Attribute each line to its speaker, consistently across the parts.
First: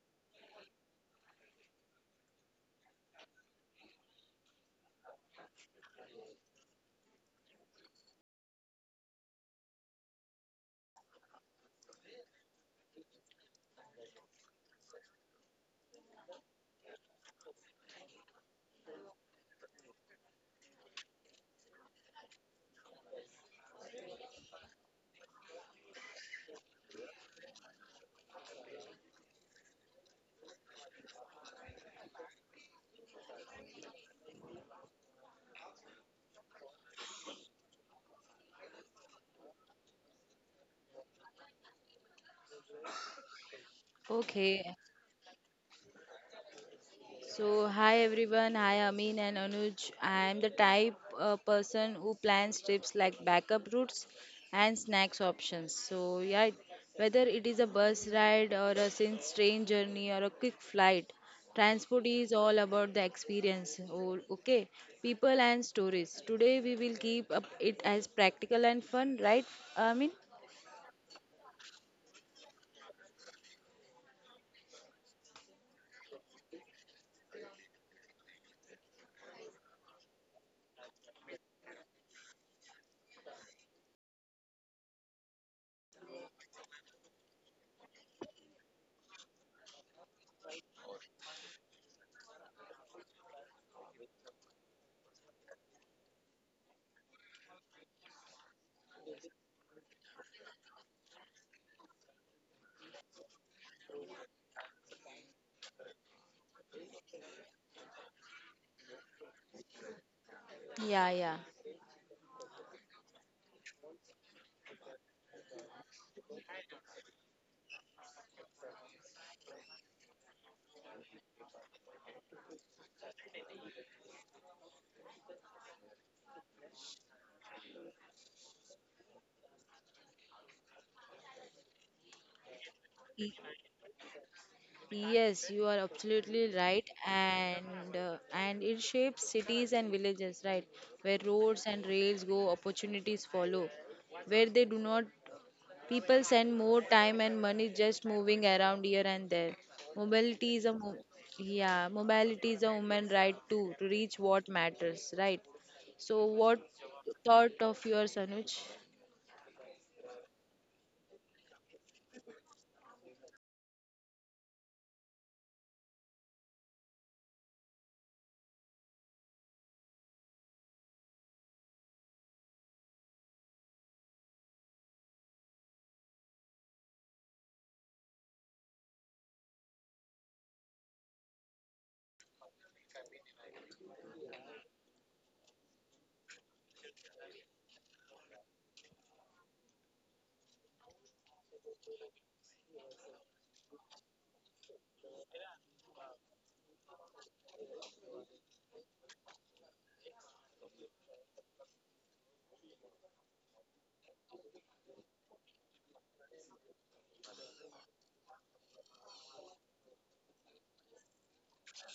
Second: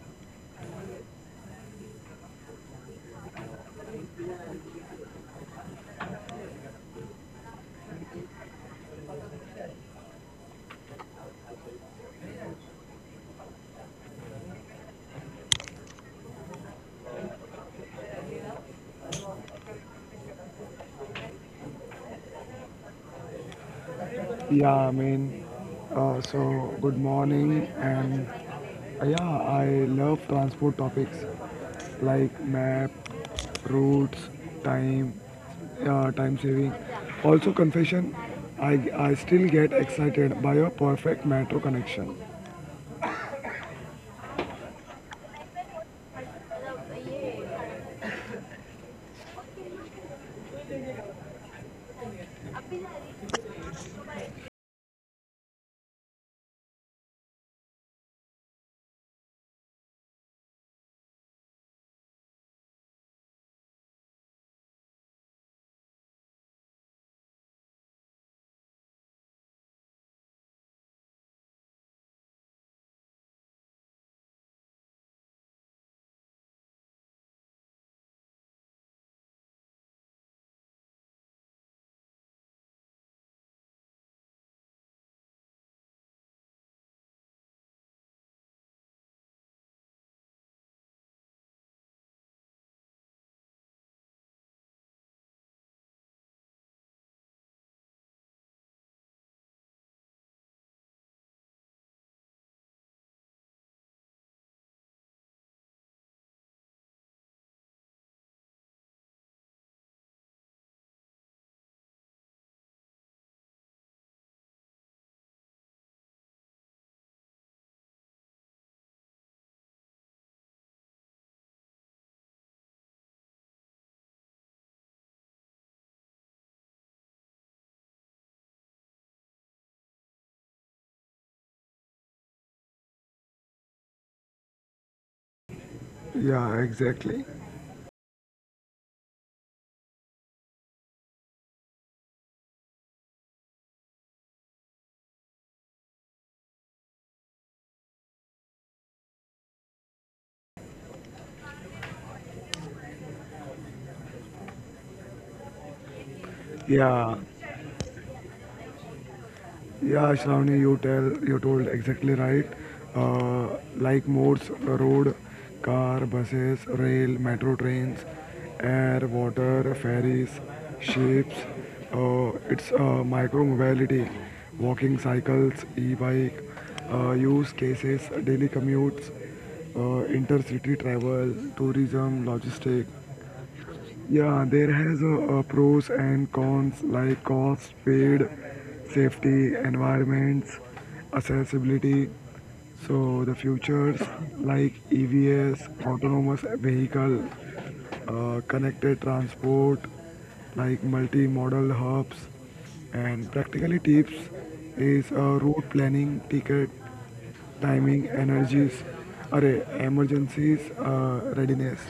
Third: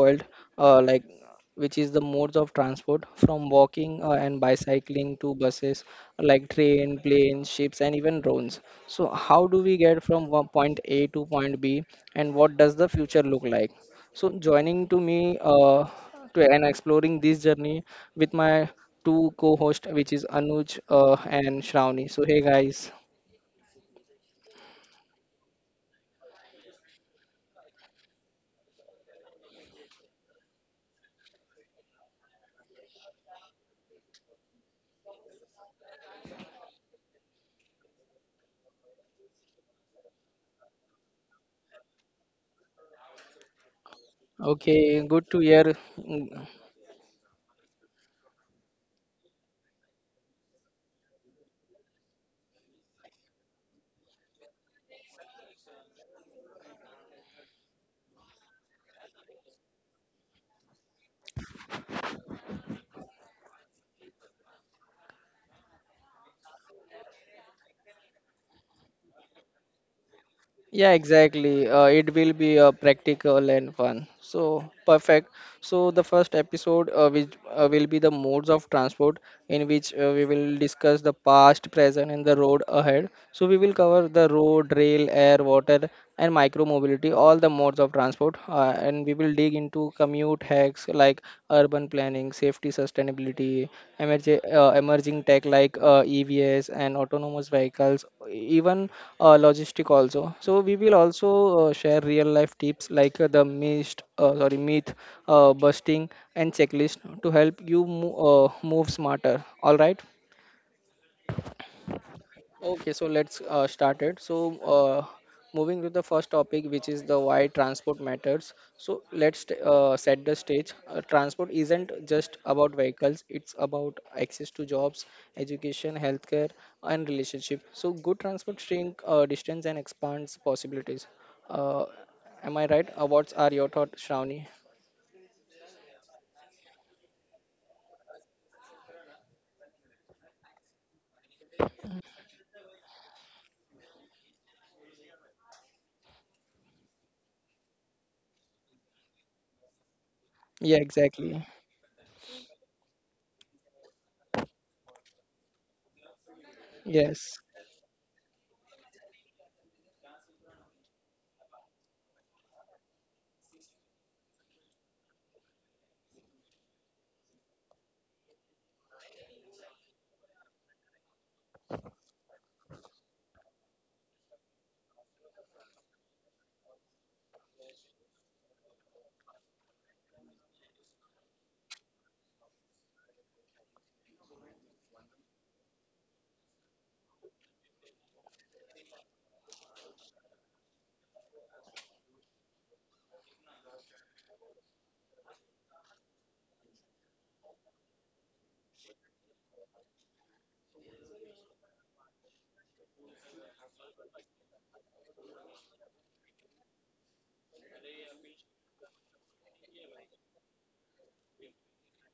Speaker 1: world, uh, like which is the modes of transport from walking and bicycling to buses, like train, planes, ships, and even drones. So, how do we get from one point A to point B, and what does the future look like? So joining to me to and exploring this journey with my two co-hosts, which is Anuj and Shravani. So hey guys.
Speaker 2: Yeah, I mean, so good morning, and yeah, I love transport topics like map, routes, time, time saving. Also, confession, I still get excited by a perfect metro connection.
Speaker 3: Okay.
Speaker 1: Okay, good to hear. Mm,
Speaker 3: So, hi everyone. Hi Amin and Anuj. I am the type person who plans trips like backup routes and snacks options. So, yeah, whether it is a bus ride or a since train journey or a quick flight, transport is all about the experience. Oh, okay, people and stories. Today we will keep up it as practical and fun, right? Amin?
Speaker 1: yeah, exactly. It will be practical and fun. So perfect. So the first episode, which will be the modes of transport, in which we will discuss the past, present, and the road ahead. So we will cover the road, rail, air, water, and micro mobility, all the modes of transport. And we will dig into commute hacks like urban planning, safety, sustainability, emerging tech like EVs and autonomous vehicles, even logistic also. So we will also share real life tips like the myth busting and checklist to help you move smarter. All right.
Speaker 3: Yeah,
Speaker 1: Okay, so let's start it. So, moving to the first topic, which is the why transport matters. So, let's set the stage. Transport isn't just about vehicles, it's about access to jobs, education, healthcare, and relationship. So, good transport shrink distance and expands possibilities. Uh, am I right? What
Speaker 3: yeah.
Speaker 1: are your thoughts, Shravani?
Speaker 3: Yes, you are absolutely
Speaker 2: Yeah,
Speaker 3: right,
Speaker 2: exactly.
Speaker 3: and it shapes cities and villages, right? Where roads and rails go, opportunities follow. Where they do not, people spend more time and money just moving around here and there. Mobility
Speaker 1: Yeah,
Speaker 3: is a mo-
Speaker 1: exactly.
Speaker 3: Yeah, mobility is a human right too to reach what matters, right? So, what
Speaker 1: Yes.
Speaker 2: Yeah,
Speaker 3: thought of yours, Anuj?
Speaker 2: Yeah, Shravani, you told exactly right. Uh, like modes, road, car, buses, rail, metro trains, air, water, ferries, ships. It's Micro mobility, walking, cycles, e-bike, use cases, daily commutes, intercity travel, tourism, logistics. Yeah, there has pros and cons like cost, speed, safety, environments, accessibility. So the futures like EVs, autonomous vehicle, connected transport, like multimodal hubs, and practically tips is route planning, ticket timing, energies, array, emergencies, readiness.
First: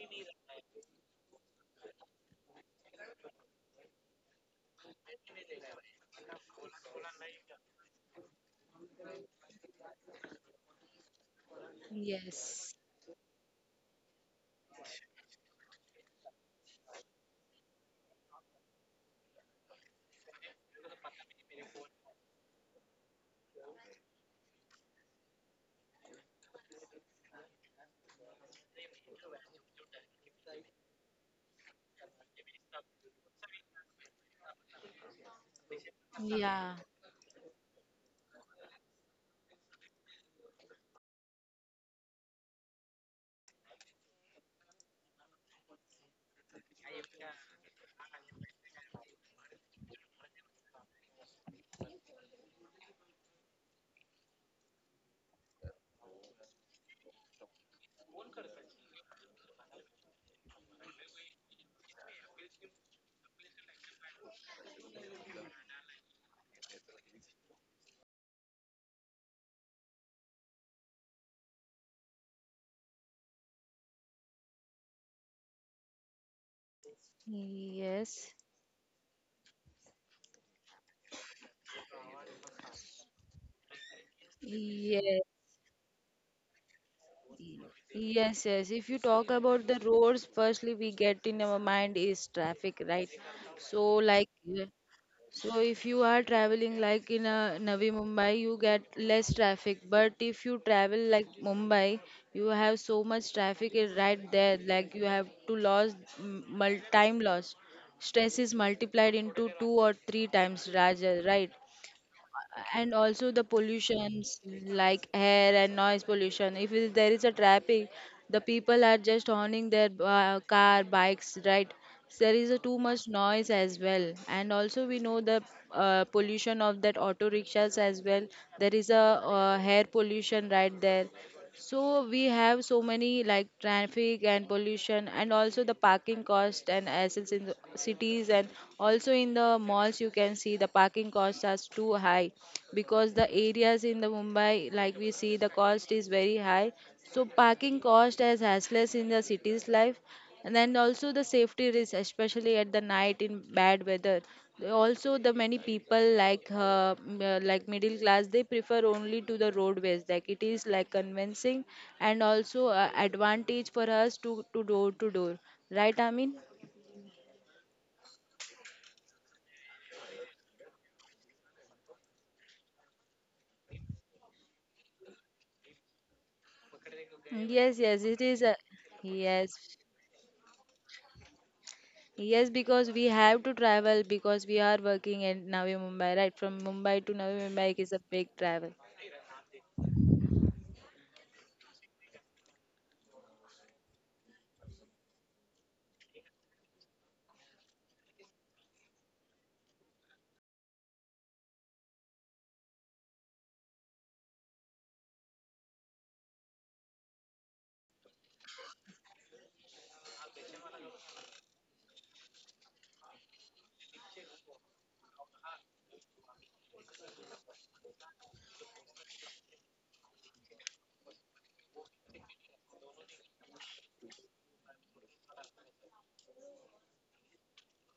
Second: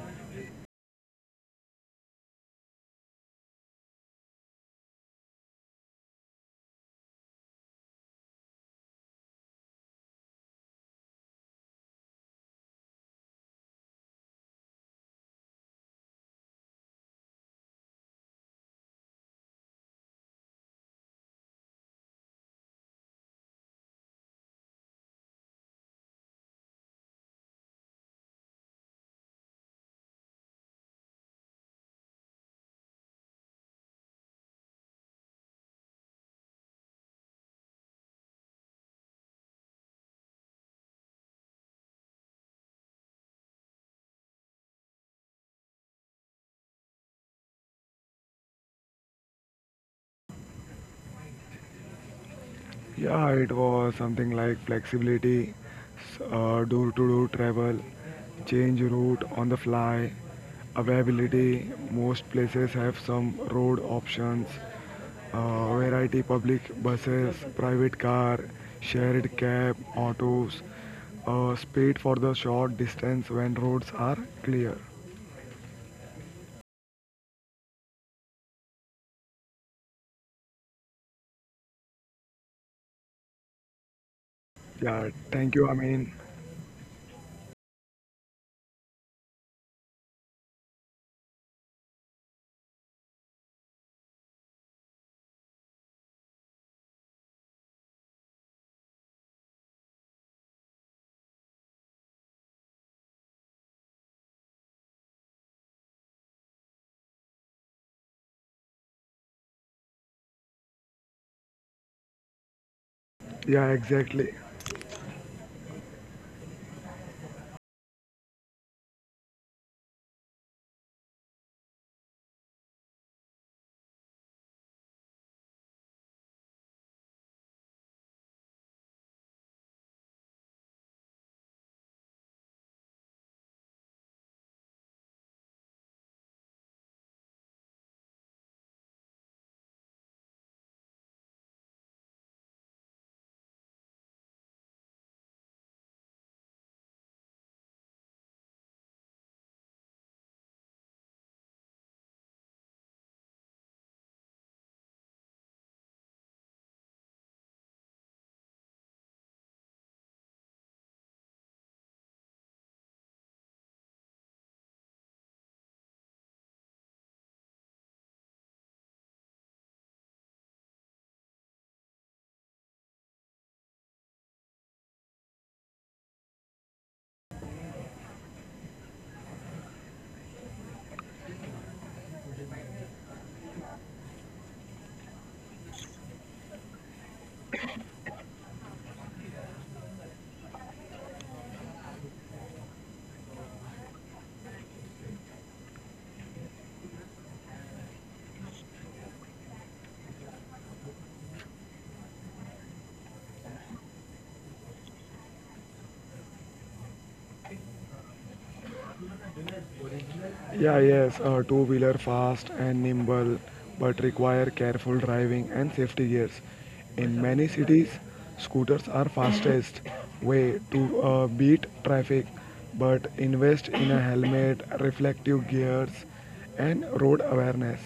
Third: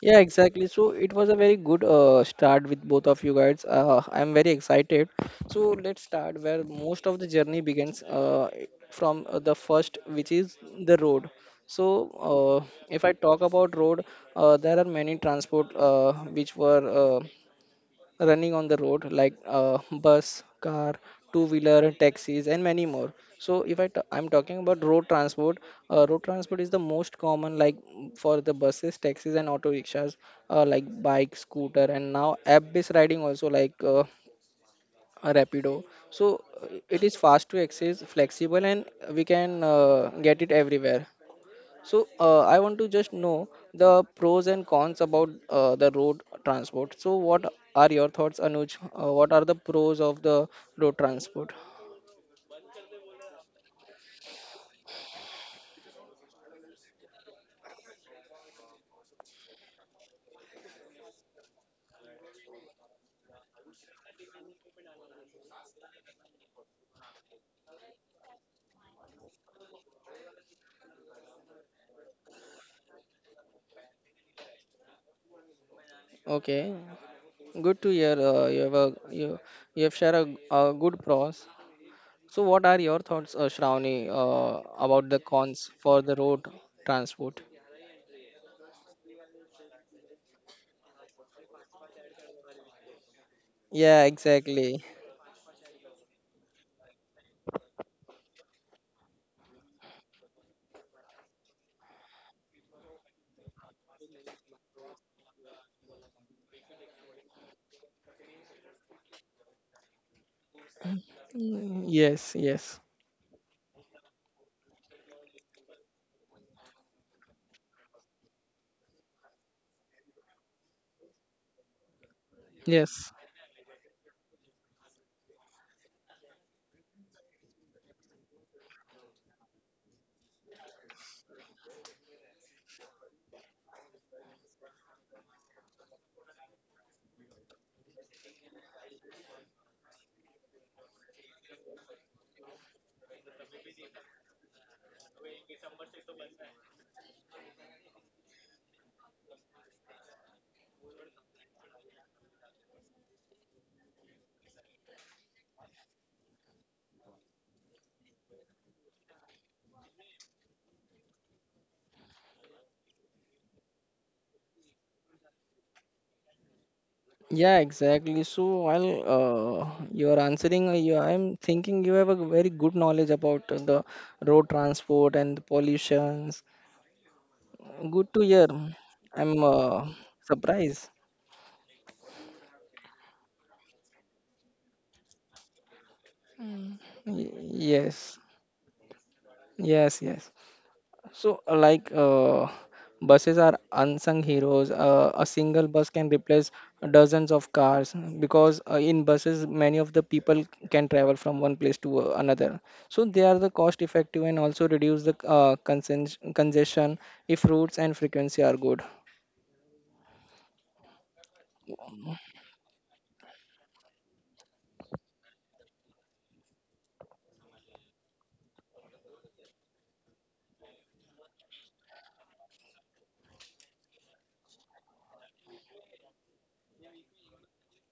Speaker 1: Yeah, exactly. So it was a very good start with both of you guys. I'm very excited. So let's start where most of the journey begins from the first, which is the road. So
Speaker 3: Yes.
Speaker 1: uh, if I talk about road, there are many transport which were running on the road like bus, car, two wheeler, taxis, and many more. So if I t- I'm talking about road transport. Road transport is the most common, like for the buses, taxis, and auto rickshaws, like bike, scooter, and now app based riding also, like a rapido. So
Speaker 3: Yeah.
Speaker 1: it is fast to access, flexible, and we can get it everywhere. So I want to just know the pros and cons about the road transport. So what are your thoughts, Anuj? What are the pros of the road transport?
Speaker 2: Yeah, it was something like flexibility, door to door travel, change route on the fly, availability. Most places have some road options, variety public buses, private car, shared cab, autos, speed for the short distance when roads are clear.
Speaker 1: Okay, good to hear.
Speaker 3: Yes.
Speaker 1: You have shared a good pros. So what are your thoughts, Shravani,
Speaker 2: Yeah,
Speaker 3: Yes.
Speaker 1: about the
Speaker 2: thank you, I
Speaker 1: cons
Speaker 2: mean,
Speaker 1: for the road transport?
Speaker 3: Yes, yes. If you talk about the roads, firstly we get in our mind is traffic, right? So
Speaker 1: Yeah,
Speaker 3: like, yeah,
Speaker 1: exactly.
Speaker 3: so if you are traveling like in a Navi Mumbai, you get less traffic. But if you travel like Mumbai, you have so much traffic is right there. Like you have to lose time loss. Stress is multiplied into two or three times, Raja, right?
Speaker 1: Mm, yes, yes,
Speaker 3: And also the
Speaker 2: yeah, exactly.
Speaker 3: pollutions like air and noise pollution, if it- there is a traffic, the people are just honing their car bikes, right? So there is a too much
Speaker 1: yes.
Speaker 3: noise as well, and also we know the pollution of that auto rickshaws as well. There is a air pollution right there. So we have so many like traffic and pollution, and also the parking cost and assets in the cities, and also in the malls you can see the parking costs are too high, because the areas in the Mumbai like we see the cost is very high. So parking cost as hassles in the city's life, and then also the safety risk, especially at the night in bad weather. Also the many people like like middle class, they prefer only to the roadways, like it is like convincing, and also advantage for us to door to door, right, I mean?
Speaker 1: Yeah, exactly. So while you are answering, you I'm thinking you have a very good knowledge about the road transport and the pollutions.
Speaker 3: Yes, yes,
Speaker 1: Good to hear. I'm
Speaker 3: yes.
Speaker 1: surprised.
Speaker 3: Yes, because we have to travel because we are working in Navi Mumbai, right? From Mumbai to Navi Mumbai is a
Speaker 1: Yes,
Speaker 3: big travel.
Speaker 1: yes, yes. So, buses are unsung heroes. A single bus can replace dozens of cars because in buses, many of the people can travel from one place to another. So, they are the cost effective and also reduce the congestion if routes and frequency are good.
Speaker 2: Yeah, yes, a two wheeler fast and nimble but require careful driving and safety gears. In many cities, scooters are fastest way to beat traffic but invest in a helmet, reflective gears and road awareness.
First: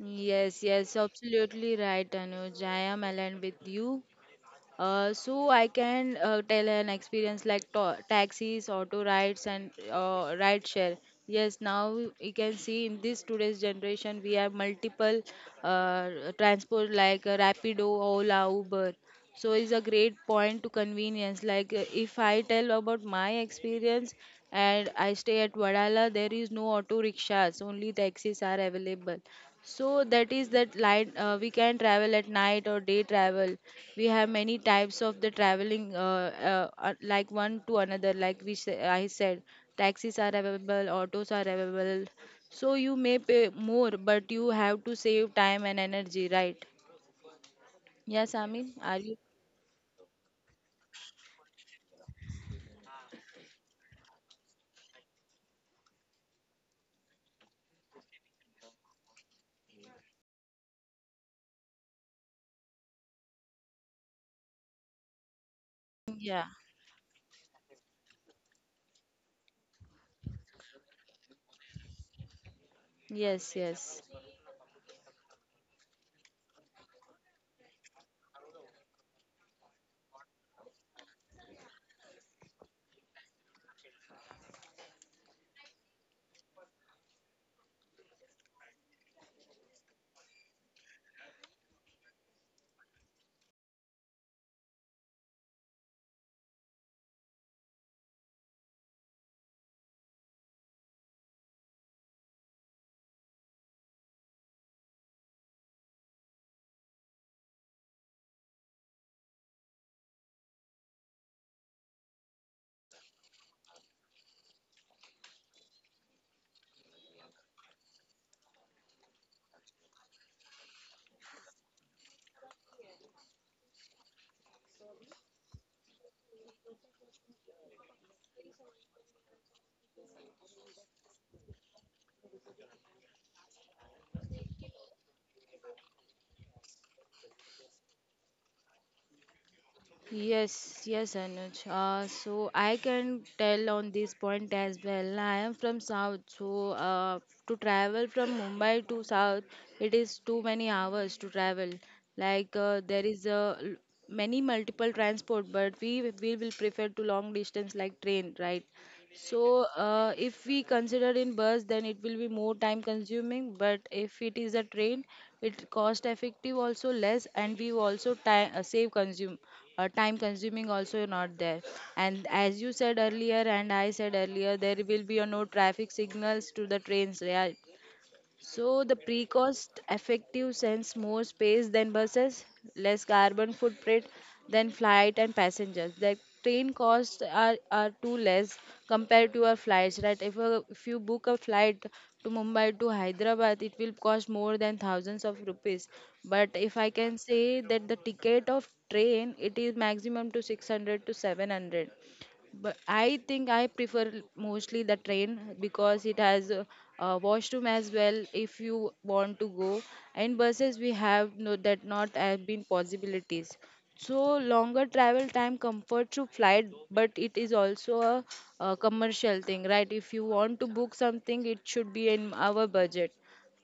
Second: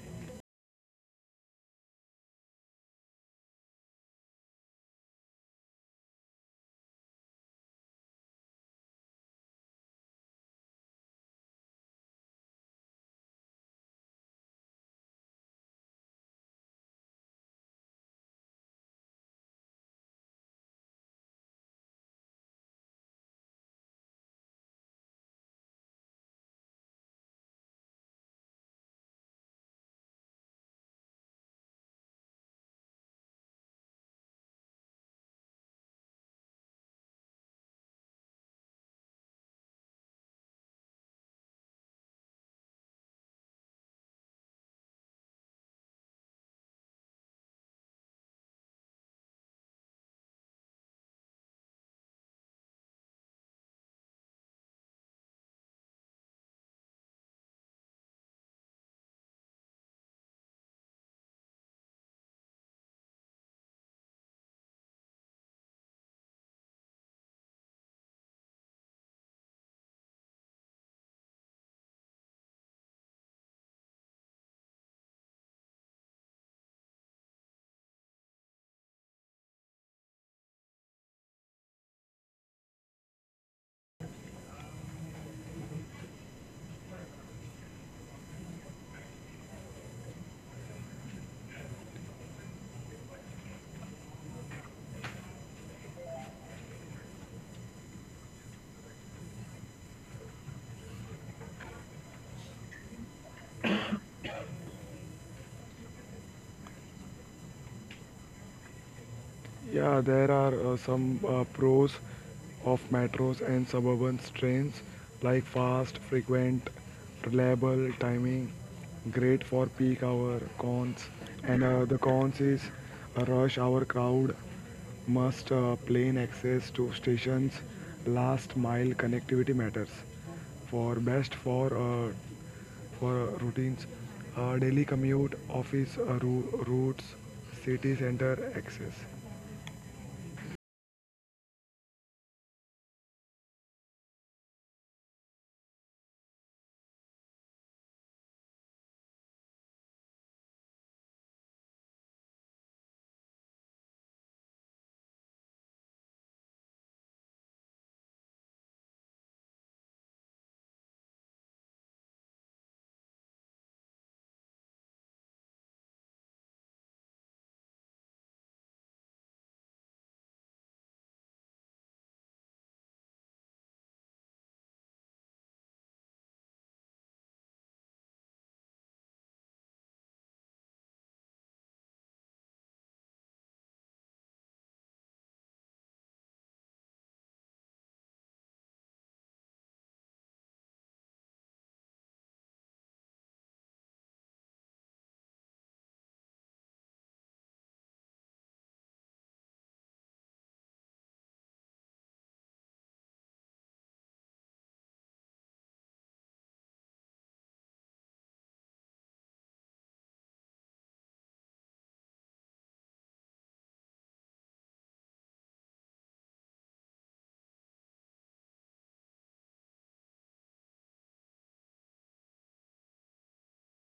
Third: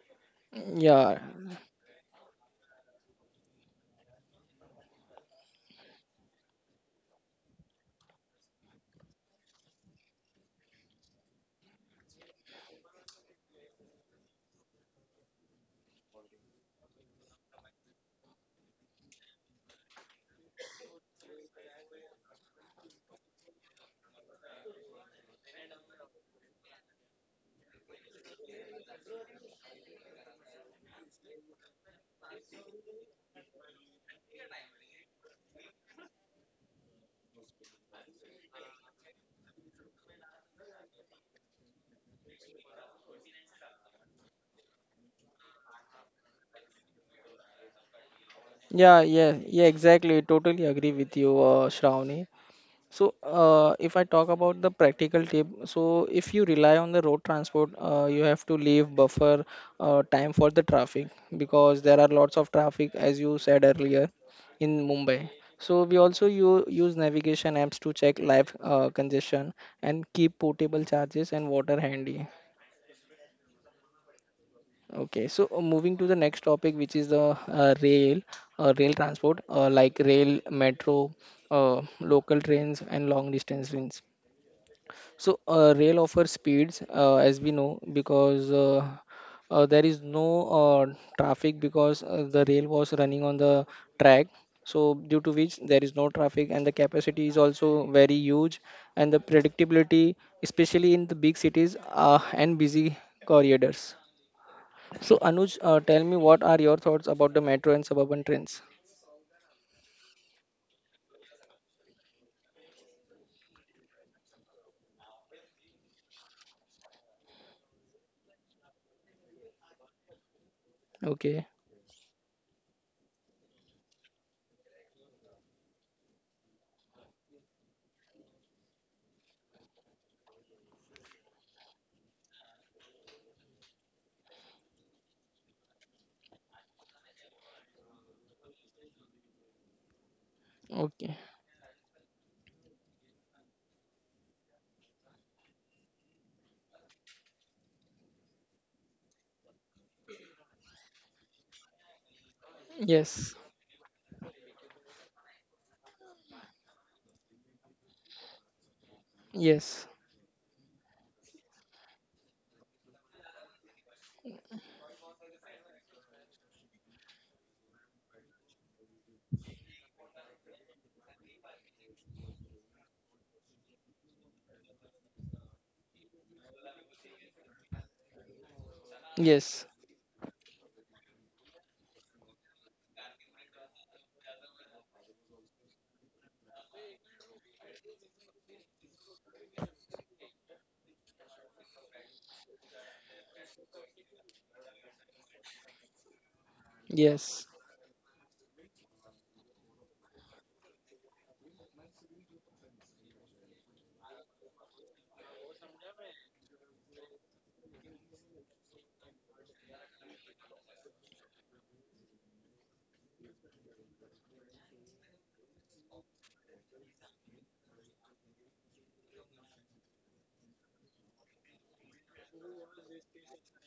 Speaker 3: Yes, yes,
Speaker 1: Yeah,
Speaker 3: absolutely right, Anuj. I am aligned with you. So I can tell an experience like to taxis, auto rides, and ride share. Yes, now you can see in this today's generation we have multiple uh, transport like Rapido, Ola, Uber. So it's a great point to convenience. Like if I tell about my experience, and I stay at Vadala, there is no auto rickshaws, only taxis are available. So that is that light. We can travel at night or day travel. We have many types of the traveling, like one to another. Like I said, taxis are available, autos are available. So you may pay more, but you have to save time and energy, right? Yes, Amin, are
Speaker 1: yeah,
Speaker 3: you?
Speaker 1: yeah, yeah, exactly. Totally agree with you, Shravani. So, if I talk about the practical tip, so if you rely on the road transport, you have to leave buffer time for the traffic because there are lots of traffic, as you said earlier, in Mumbai. So we also
Speaker 3: Yeah.
Speaker 1: use navigation apps to check live congestion and keep portable charges and water handy.
Speaker 3: Yes, yes.
Speaker 1: Okay, so moving to the next topic, which is the rail transport, like rail, metro, local trains, and long distance trains. So rail offers speeds, as we know, because there is no traffic because the rail was running on the track. So due to which there is no traffic and the capacity is also very huge and the predictability, especially in the big cities and busy corridors. So Anuj, tell me what are your thoughts about the metro and suburban trains?
Speaker 2: Yeah, there are some pros of metros and suburban trains like fast, frequent, reliable timing, great for peak hour cons.
Speaker 1: Okay,
Speaker 2: And the cons is a rush hour crowd, must plane access to stations, last mile connectivity matters. For best for routines, daily commute, office routes, city center access.
Speaker 3: Yes,
Speaker 1: okay,
Speaker 3: yes, Anuj. So I can tell on this point as well. I am from South, so to travel from Mumbai to South, it is too many hours to travel. Like there is
Speaker 1: yes,
Speaker 3: many multiple transport, but we will prefer to long distance like train, right? So,
Speaker 1: yes,
Speaker 3: if we consider in bus, then it will be more time consuming. But if it is a train, it cost effective also less, and we also time save consume time consuming also not there. And as you said earlier, and I said earlier, there will be a no traffic signals to the trains. Yeah, so the
Speaker 1: yes,
Speaker 3: pre-cost effective sends more space than buses, less carbon footprint than flight and passengers. The train costs are too less compared to our flights, right? If you book a flight to Mumbai to Hyderabad, it will cost more than thousands of rupees. But if I can
Speaker 1: yes.
Speaker 3: say that the ticket of train, it is maximum to 600 to 700, but I think I prefer mostly the train because it has a washroom as well if you want to go. And buses we have no that not have been possibilities. So longer travel time comfort through flight, but it is also a commercial thing, right? If you want to book something, it should be in our budget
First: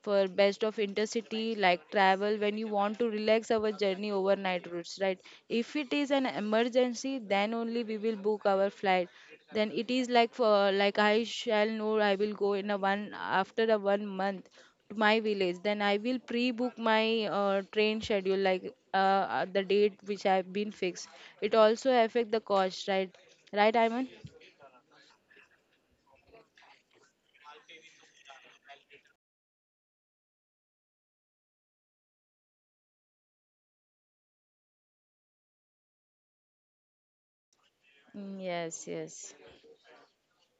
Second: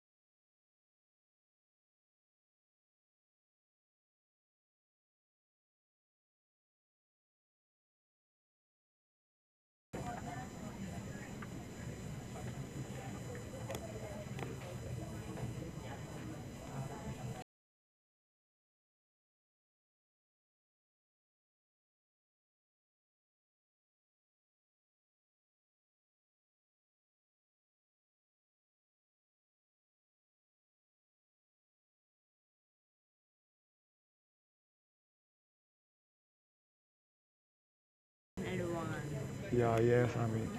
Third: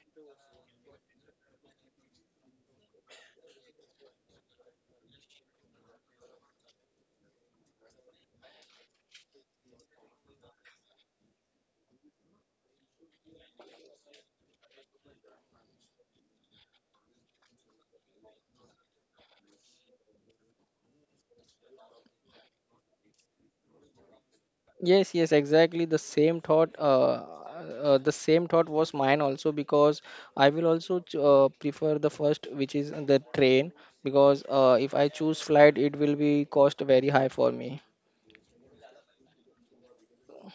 Speaker 3: for best of intercity like travel when you want to relax our journey overnight routes, right? If it is an emergency then only we will book our flight, then it is like for like I shall know I will go in a one after a one month to my village, then I will pre-book my train schedule like the date which I have been fixed. It also affect the cost, right? Right, Iman?
Speaker 1: Yes, yes, exactly. The same thought was mine also because I will also prefer the first, which is the train, because if I choose flight, it will be cost very high for me.
Speaker 3: Yes, yes,
Speaker 2: Yeah, yes, I mean,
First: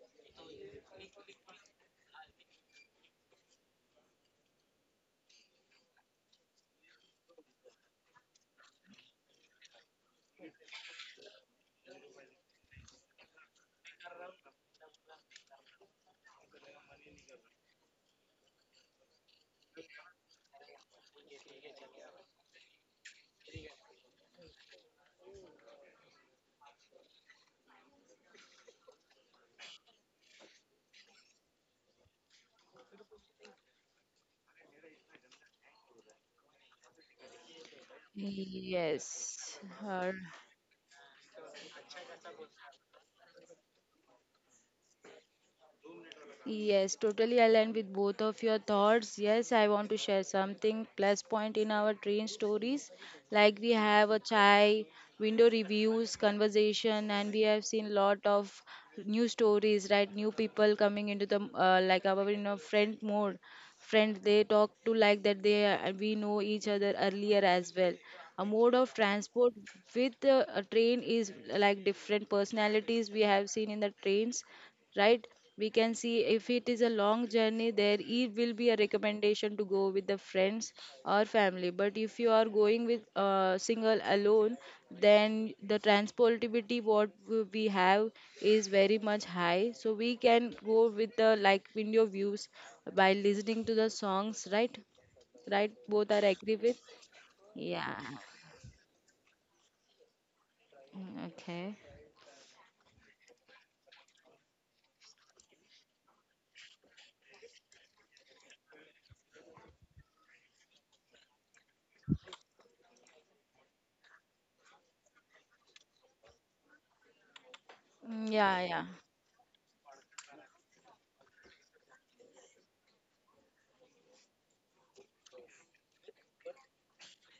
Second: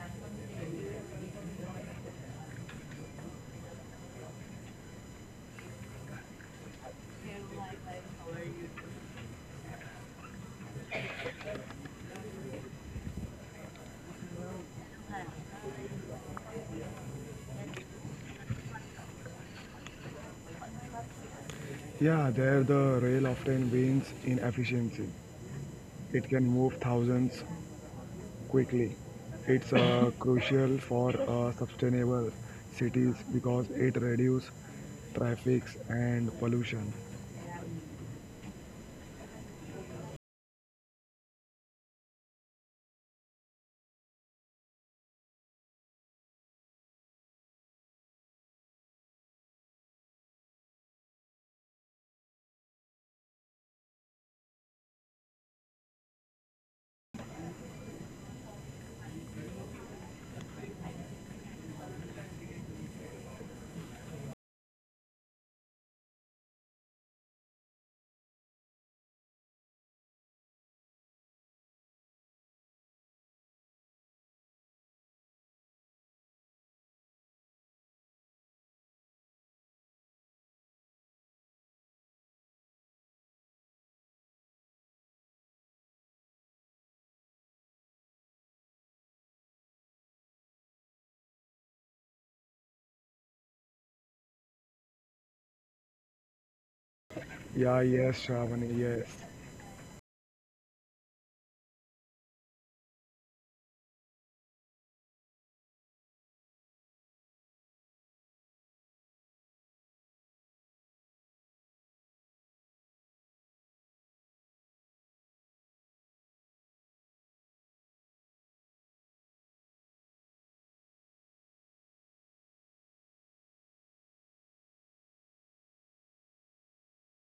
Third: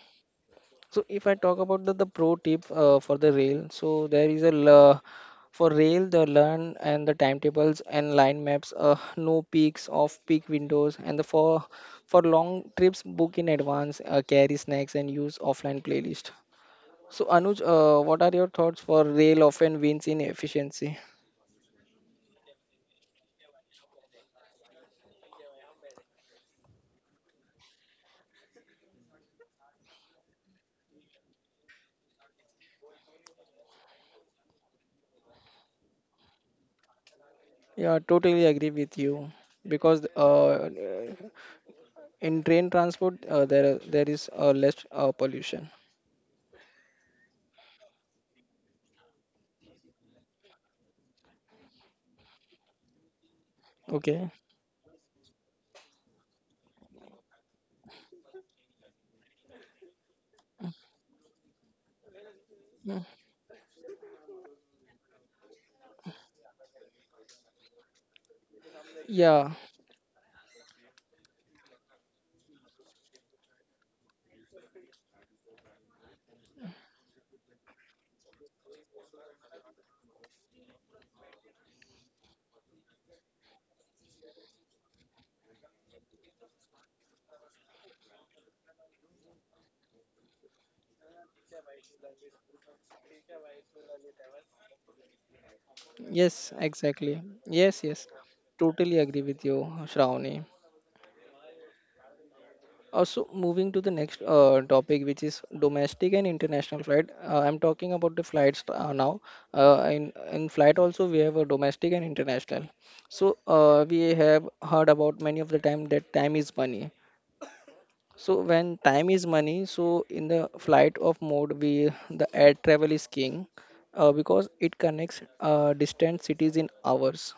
Speaker 1: So if I talk about the pro tip for the rail, so there is for rail the learn and the timetables and line maps, no peaks, off-peak windows, and the for long trips book in advance, carry snacks and use offline playlist. So, Anuj, what are your thoughts for rail often wins in efficiency?
Speaker 2: yeah, there the rail often wins in efficiency. It can move thousands quickly. It's crucial for sustainable cities because it reduces traffic and pollution.
Speaker 1: Yeah, totally agree with you
Speaker 3: yes.
Speaker 1: because
Speaker 3: Her.
Speaker 1: in train transport there is less pollution.
Speaker 3: Yes, totally aligned with both of your thoughts. Yes, I want to share something plus point in our train stories. Like we have a
Speaker 1: Okay.
Speaker 3: chai, window reviews, conversation, and we have seen lot of new stories, right? New people coming into the like our
Speaker 1: Mm.
Speaker 3: friend mode. Friend they talk to like that they we know each other earlier as well. A mode of
Speaker 1: Yeah.
Speaker 3: transport with a train is like different personalities we have seen in the trains, right? We can see if it is a long journey, there it will be a recommendation to go with the friends or family. But if you are going with single alone, then the transportability we have is very much high, so we can go with the like window views by listening to the songs, right? Right, both are
Speaker 1: Yes.
Speaker 3: agree with?
Speaker 1: Exactly. Yes.
Speaker 2: Yeah,
Speaker 1: Yes.
Speaker 3: Yeah.
Speaker 2: yes, Shravani,
Speaker 1: Totally agree
Speaker 2: yes.
Speaker 1: with you, Shravani.
Speaker 3: Mm, okay.
Speaker 1: So moving to the next topic, which is domestic and international flight. I'm talking about the flights now. In flight also we have a domestic and international. So we have heard about many of the time that time is money. So
Speaker 3: Mm, yeah,
Speaker 1: when
Speaker 3: yeah.
Speaker 1: time is money, so in the flight of mode, we the air travel is king because it connects distant cities in hours.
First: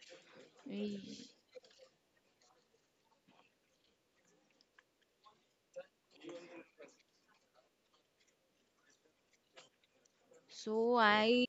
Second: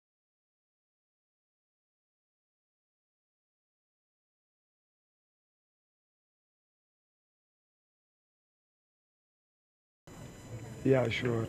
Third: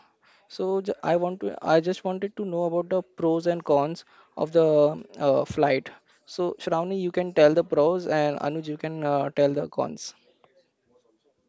Speaker 1: So
Speaker 3: Mm.
Speaker 1: I just wanted to know about the pros and cons of the flight. So Shravani, you can tell the pros, and Anuj, you can tell the cons.
Speaker 3: So
Speaker 2: Yeah,
Speaker 3: I
Speaker 2: sure.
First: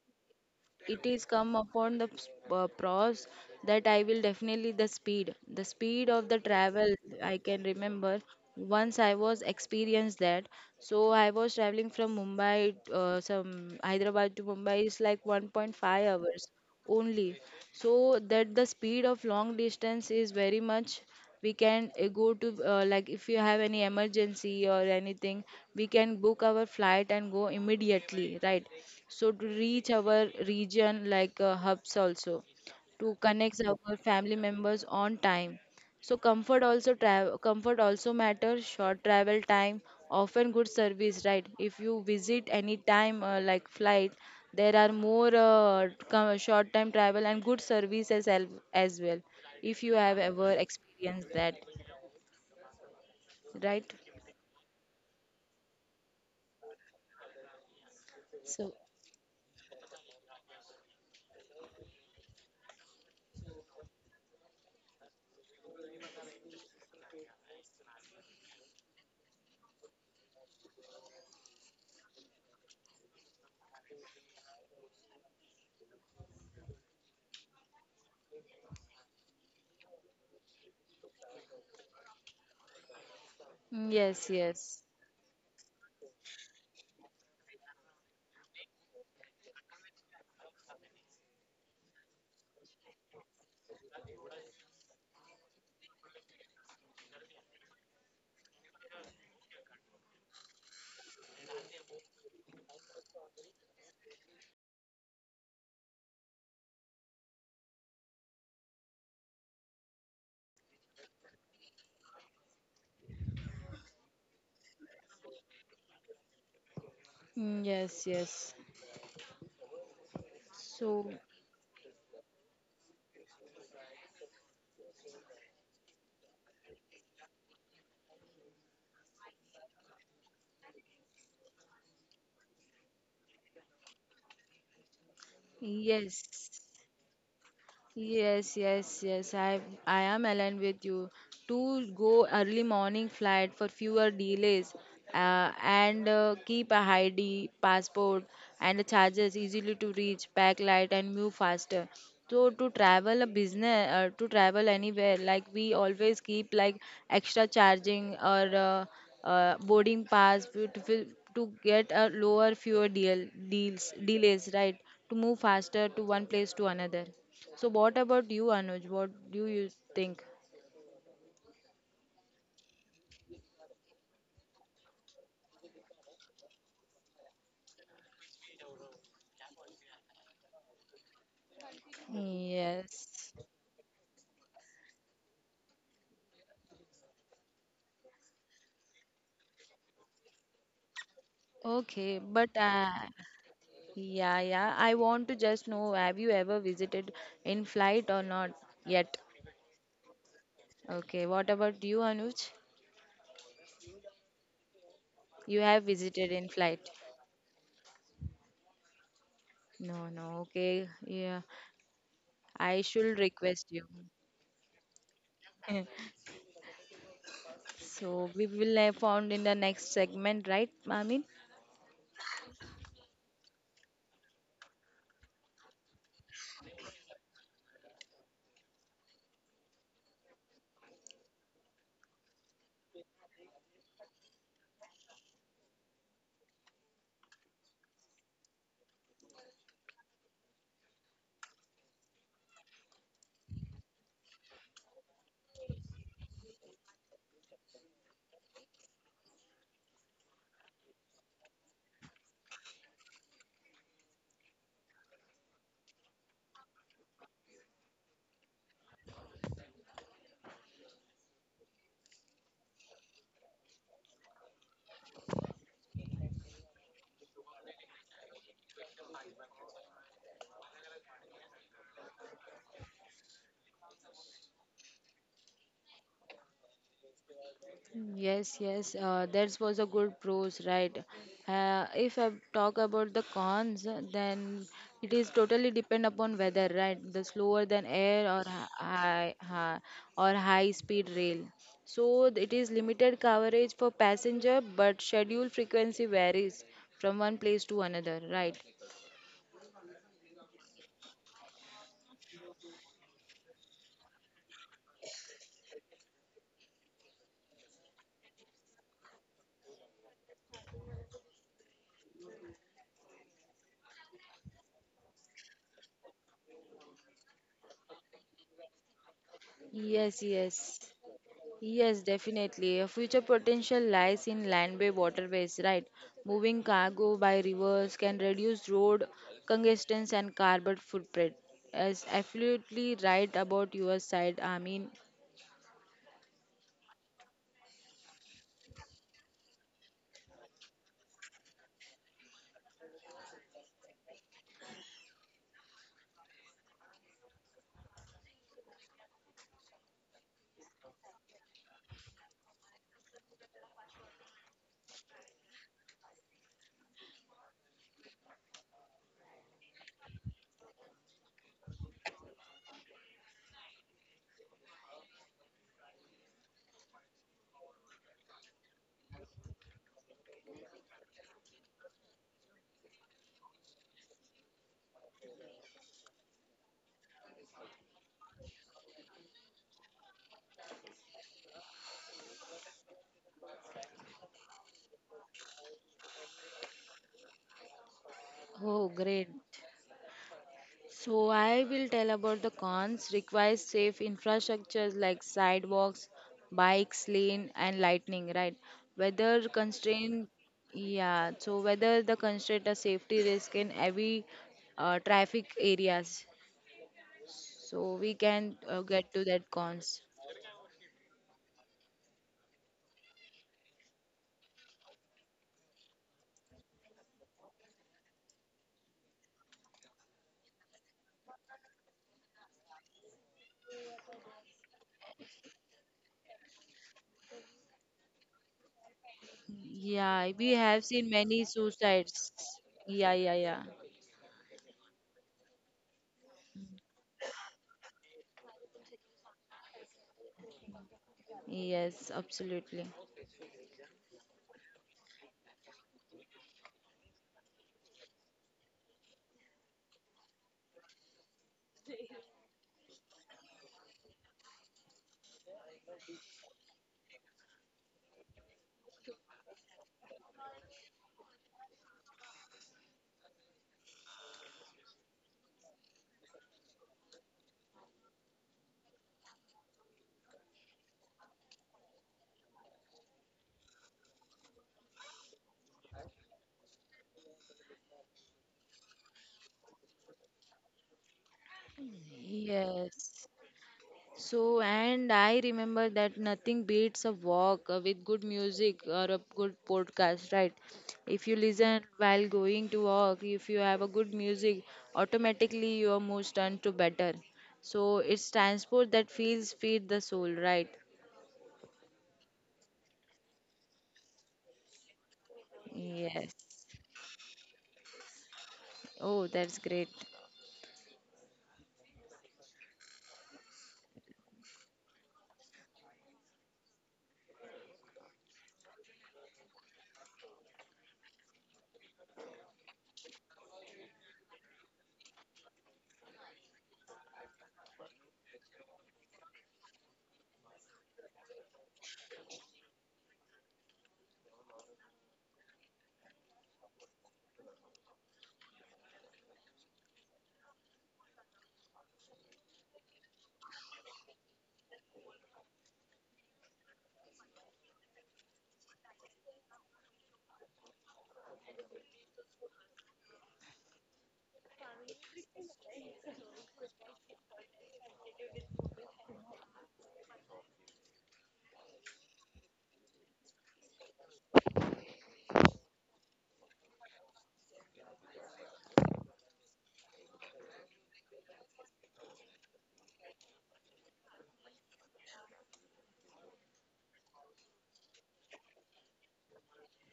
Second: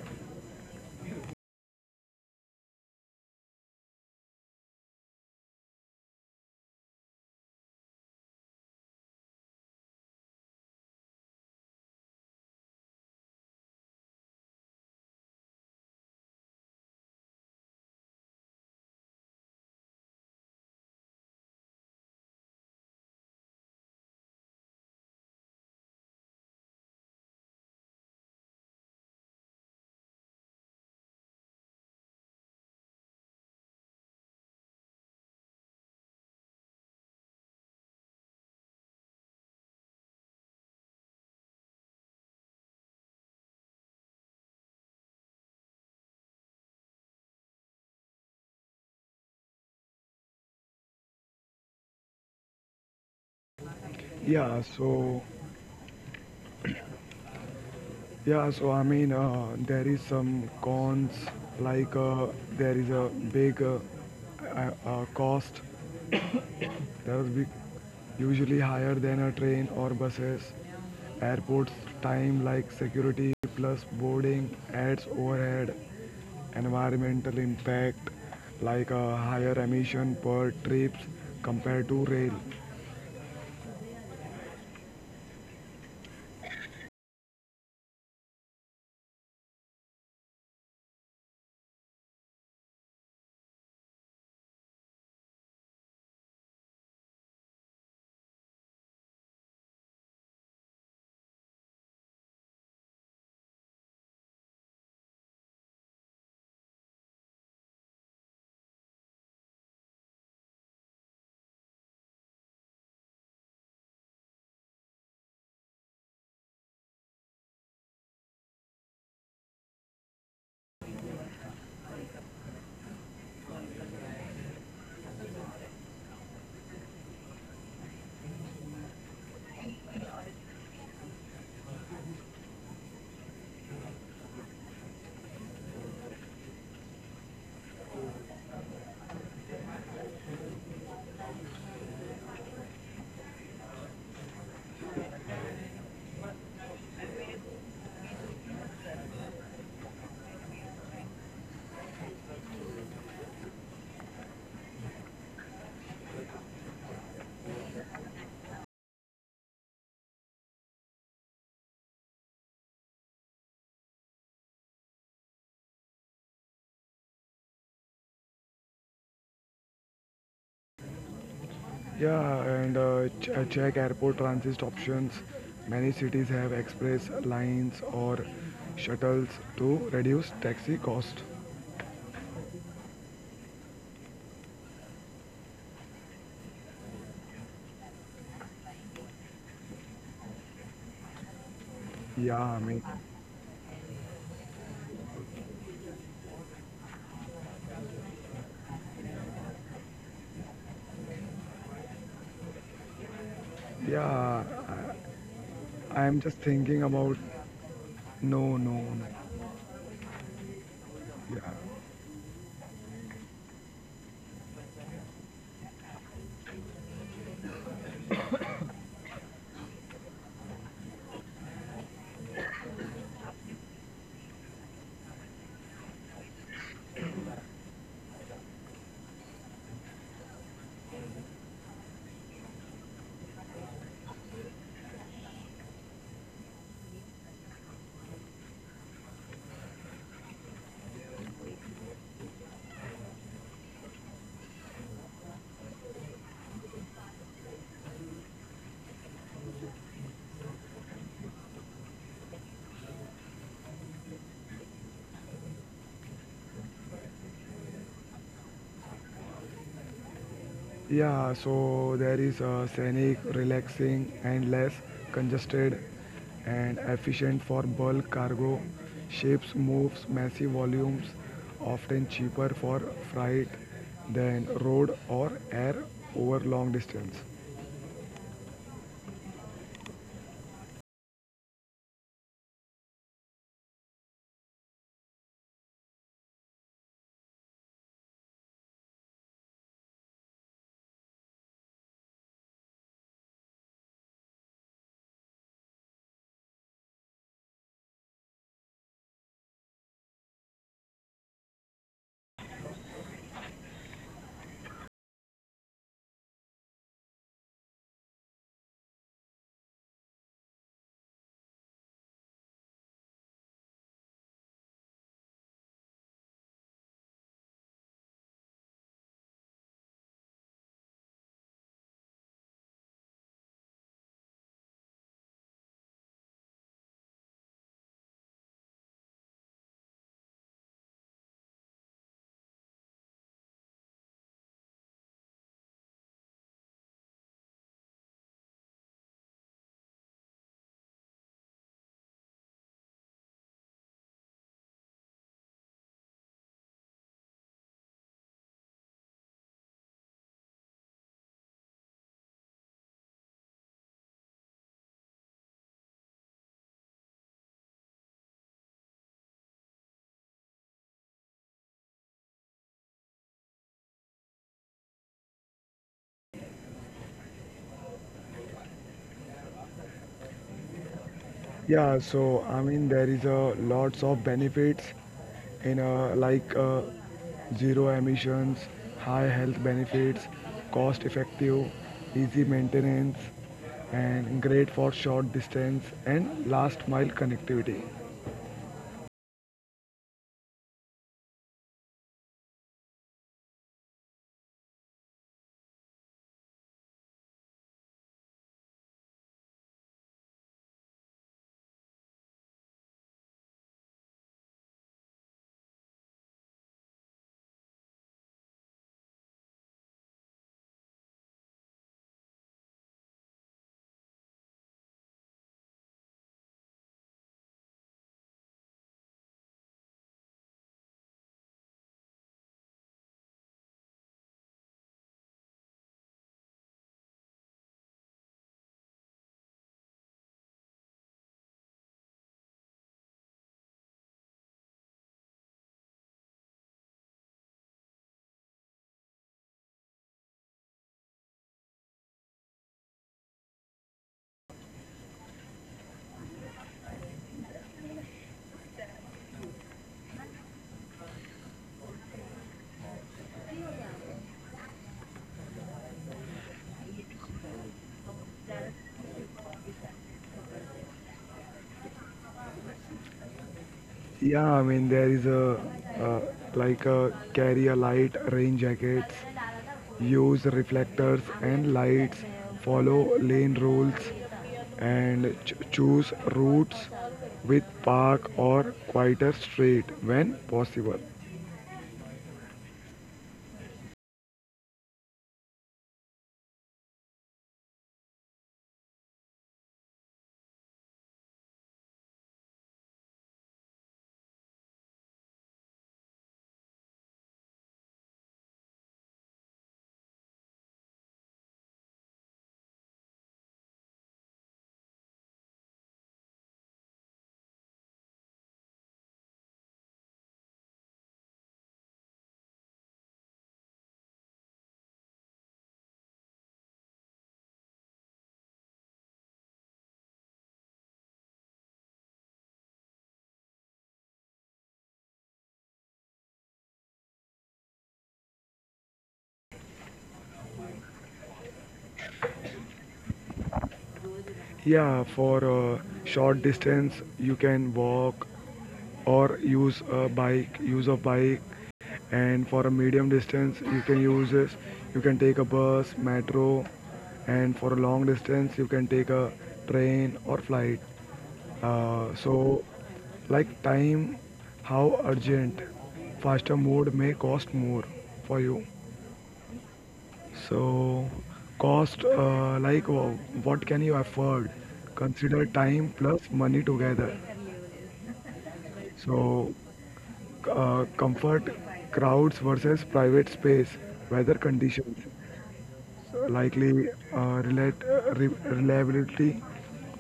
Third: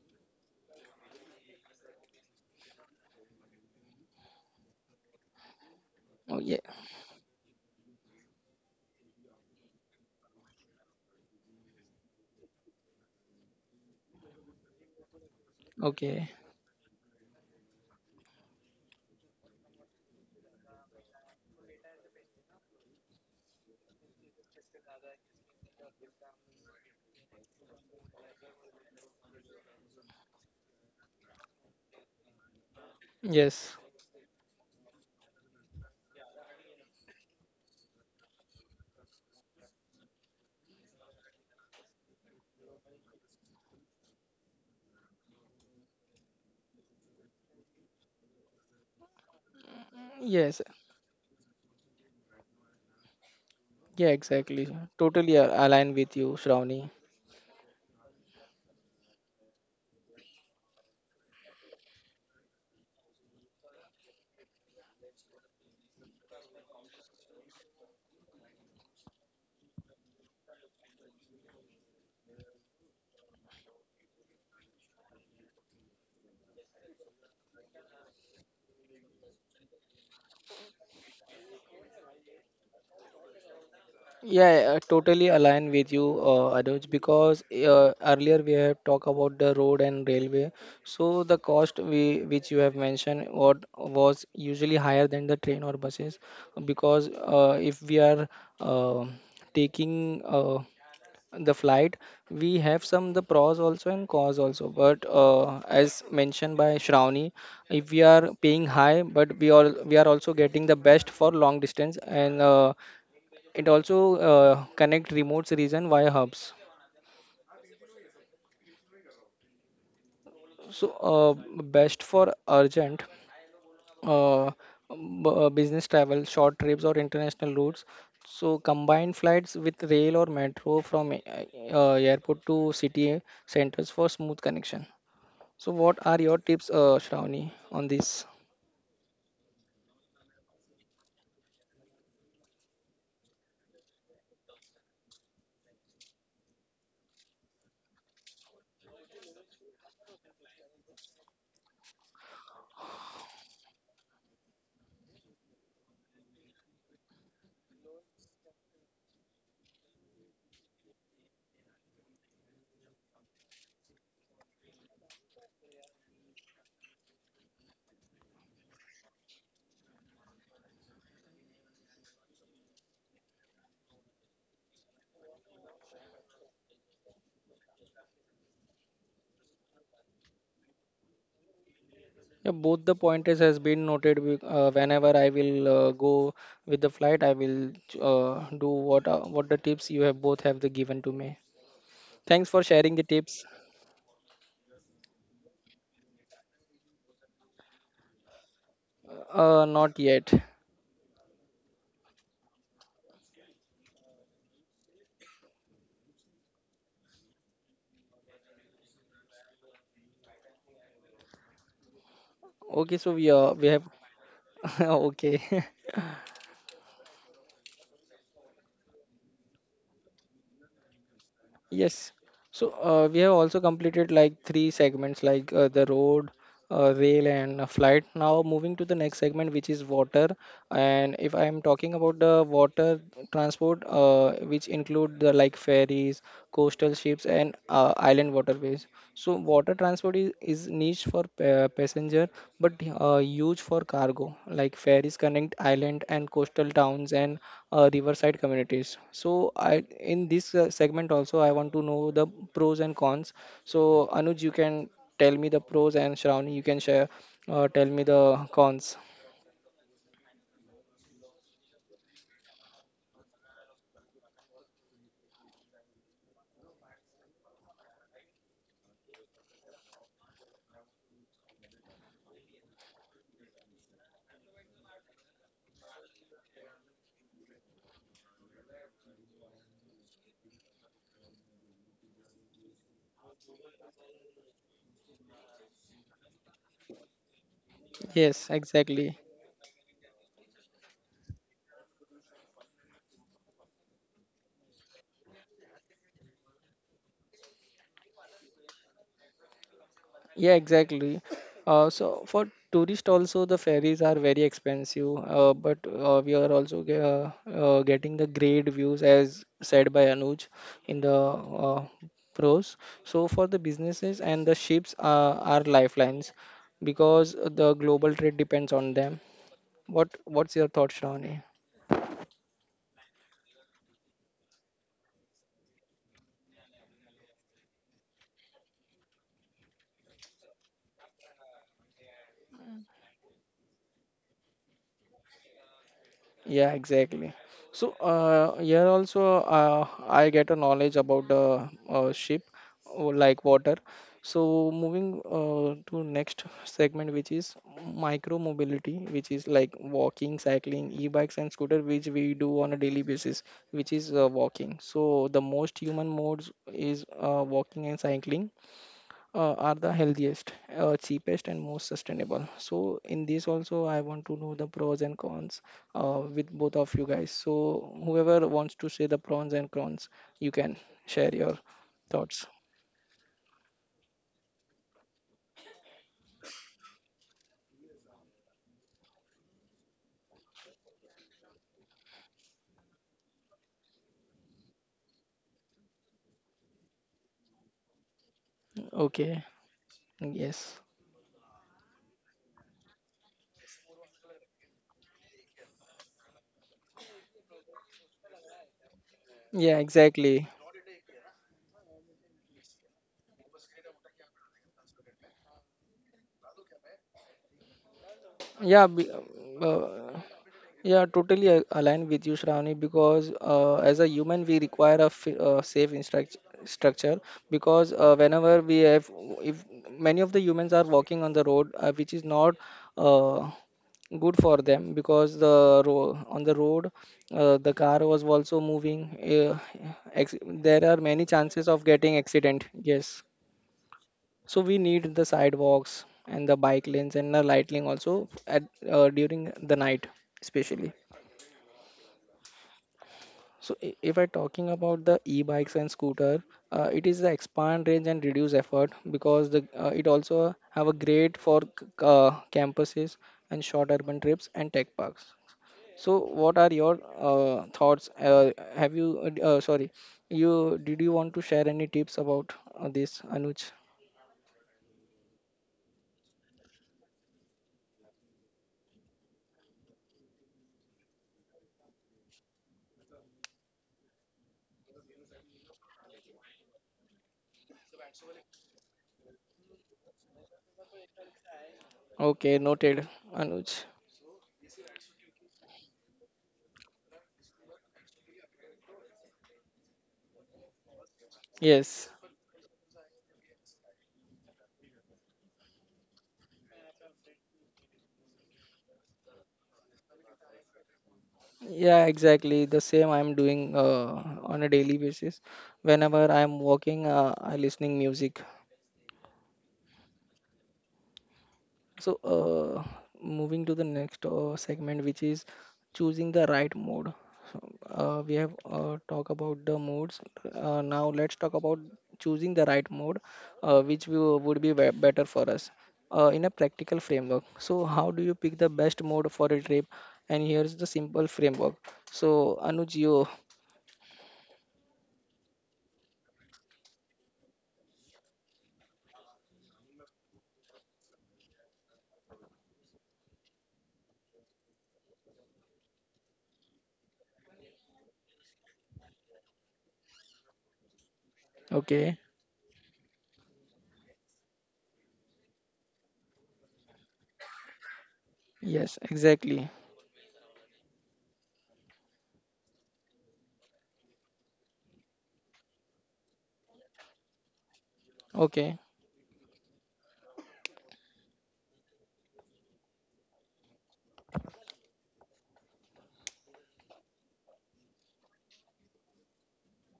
Speaker 3: it is come upon the pros that I will definitely the speed of the
Speaker 1: Oh yeah.
Speaker 3: travel. I can remember once I was experienced that. So I was traveling from Mumbai, some Hyderabad to Mumbai is like 1.5
Speaker 1: Okay.
Speaker 3: hours only. So that the speed of long distance is very much. We can go to like if you have any emergency or anything, we can book our flight and go immediately, right? So to reach our region like hubs also to connect
Speaker 1: Yes.
Speaker 3: our family members on time. So comfort also travel comfort also matters. Short travel time, often good service, right? If you visit any time like flight, there are more short time travel and good service as well. If you have ever
Speaker 1: Yes.
Speaker 3: experienced that, right?
Speaker 1: Yeah.
Speaker 2: Yeah,
Speaker 1: Exactly.
Speaker 2: so
Speaker 1: Totally align with you, Shravani.
Speaker 3: So
Speaker 2: there is some cons like there is a big cost that will be usually higher than a train or buses. Airports time like security plus boarding adds overhead. Environmental impact like a higher emission per trips compared to rail.
Speaker 3: mm, yes,
Speaker 1: Yeah, I
Speaker 3: yes.
Speaker 1: totally align with you, Anuj, because earlier we have talked about the road and railway. So the cost we which you have mentioned what was usually higher than the train or buses, because if we are uh, taking the flight, we have some the pros also and cons also. But as mentioned by Shravani, if we are paying high, but we are also getting the best for long distance and. It also connect remote region via hubs.
Speaker 3: Mm, yes, yes.
Speaker 1: So
Speaker 3: So
Speaker 1: best for urgent uh, business travel, short trips or international routes. So combine flights with rail or metro from airport to city centers for smooth connection. So what are your tips,
Speaker 3: yes.
Speaker 1: Shravani, on this?
Speaker 3: Yes, yes, yes. I am aligned with you. To go early morning flight for fewer delays, and keep a ID, passport, and the charges easily to reach, pack light, and move faster. So to travel a business, to travel anywhere, like we always keep like extra charging or boarding pass to get a lower fewer deal deals delays, right? To move faster to one place to another. So what about you, Anuj? What do you think?
Speaker 2: Yeah, and check airport transit options. Many cities have express lines or shuttles to reduce taxi cost.
Speaker 1: Yeah, both the
Speaker 3: Yes.
Speaker 1: pointers has been noted. Whenever I will go with the flight, I will do what the tips you have both have the given to me.
Speaker 3: Okay,
Speaker 2: Yeah,
Speaker 1: Thanks
Speaker 3: but
Speaker 2: I
Speaker 1: for
Speaker 2: mean,
Speaker 1: sharing the tips.
Speaker 3: yeah, yeah. I want to just know, have you ever visited in flight or not yet?
Speaker 1: Not yet.
Speaker 3: Okay, what about you, Anuj?
Speaker 2: yeah,
Speaker 3: You have
Speaker 2: I'm just
Speaker 3: visited in
Speaker 2: thinking
Speaker 3: flight?
Speaker 2: about. No, no, no.
Speaker 3: No, no. Okay,
Speaker 2: Yeah,
Speaker 3: yeah. I
Speaker 1: Okay, so
Speaker 3: should
Speaker 1: we
Speaker 3: request
Speaker 1: have
Speaker 3: you.
Speaker 1: okay.
Speaker 3: So we will have found in the next segment, right, Amin?
Speaker 1: Yes. So we have also completed like three segments like the road, rail, and a flight. Now moving to the next segment, which is water. And if I am talking about the water transport, which include the like ferries, coastal ships, and island waterways. So water transport is niche for passenger, but huge for cargo. Like ferries connect island and coastal towns and riverside communities. So I in this segment also I want to know the pros and cons. So Anuj, you can. Tell me the pros and Shravani, you can share. Tell me the cons.
Speaker 2: yeah. So there is a scenic, relaxing, and less congested, and efficient for bulk cargo. Ships moves massive volumes, often cheaper for freight than road or air over long distance.
Speaker 3: Yes, yes, that was a good pros, right? If I talk about the cons, then it is totally depend upon weather, right? The slower than air
Speaker 1: Yes,
Speaker 3: or
Speaker 1: exactly.
Speaker 3: high speed rail. So it is limited coverage for passenger, but schedule frequency varies from one place to another, right?
Speaker 1: Yeah, exactly. So for tourist also the ferries are very expensive, but we are also getting the great views as said by Anuj in the pros. So for the businesses and the ships are lifelines because the global trade depends on them. What
Speaker 3: Yes,
Speaker 1: what's your
Speaker 3: yes.
Speaker 1: thought, Shravani?
Speaker 3: Yes, definitely. A future potential lies in land-based waterways, right? Moving cargo by rivers can reduce road congestion and carbon footprint. Yes, absolutely right about your side, I mean.
Speaker 1: Yeah, exactly. So, here also, I get a knowledge about the ship, or like water. So, moving to next segment, which is micro mobility, which is like walking, cycling, e-bikes, and scooter, which we do on a daily basis, which is walking. So, the most human modes is walking and cycling are the healthiest, cheapest, and most sustainable. So, in this also, I want to know the pros and cons with both of you guys. So, whoever wants to say the pros and cons, you can share your
Speaker 2: Yeah, so
Speaker 1: thoughts.
Speaker 2: I mean there is a lots of benefits in zero emissions, high health benefits, cost effective, easy maintenance, and great for short distance and last mile connectivity.
Speaker 3: Oh, great.
Speaker 1: Okay. Yes.
Speaker 3: So I will tell about the cons. Requires safe infrastructures like sidewalks, bikes, lane, and lightning. Right. Whether
Speaker 1: Yeah.
Speaker 3: constraint,
Speaker 1: Exactly.
Speaker 3: yeah. So whether the constraint a safety risk in heavy traffic areas. So we can
Speaker 1: yeah be-
Speaker 3: get to that
Speaker 1: uh,
Speaker 3: cons.
Speaker 1: yeah, totally aligned with you, Shravani, because as a human we require a safe structure because whenever we have, if many of the humans are walking on the road, which is not uh, good for them because the on the road the car was also moving.
Speaker 3: Yeah, we
Speaker 1: There
Speaker 3: have
Speaker 1: are
Speaker 3: seen
Speaker 1: many
Speaker 3: many
Speaker 1: chances of getting
Speaker 3: suicides.
Speaker 1: accident,
Speaker 3: Yeah,
Speaker 1: yes,
Speaker 3: yeah, yeah.
Speaker 1: so we need the sidewalks and the bike lanes and the lightning also at, during the night especially.
Speaker 3: Yes, absolutely.
Speaker 1: So if I talking about the e-bikes and scooter, it is the expand range and reduce effort because the, it also have a great for campuses and short urban trips and tech parks. So what are your thoughts? Have you sorry, you did, you want to share any tips about this, Anuj?
Speaker 2: There is a uh, like a carry a light rain jackets, use reflectors and lights, follow lane rules, and choose routes with park or quieter street when possible.
Speaker 1: Okay, noted,
Speaker 3: Yes.
Speaker 1: Anuj.
Speaker 3: So, and I remember that nothing beats a walk with good music or a good podcast, right? If you listen
Speaker 1: Yes.
Speaker 3: while going to walk, if you have a good music, automatically your moods turn to better. So, it's transport that feels feed the soul, right?
Speaker 1: Yeah, exactly. The same I'm doing on a daily basis. Whenever
Speaker 3: Yes.
Speaker 1: I'm walking, I listening music.
Speaker 3: Oh, that's great.
Speaker 1: So, moving to the next segment, which is choosing the right mode. So, we have talked about the modes. Now let's talk about choosing the right mode, which will, would be better for us in a practical framework. So, how do you pick the best mode for a trip? And here's the simple framework. So, Anuj, you
Speaker 2: Yeah, for short distance you can walk or use of bike, and for a medium distance you can take a bus metro, and for a long distance you can take a train or flight.
Speaker 1: okay?
Speaker 2: So like time, how urgent, faster mode may cost more for you.
Speaker 1: Yes, exactly.
Speaker 2: So cost, what can you afford, consider time plus money together.
Speaker 1: Okay.
Speaker 2: so Comfort, crowds versus private space, weather conditions, likely uh, relate, reliability,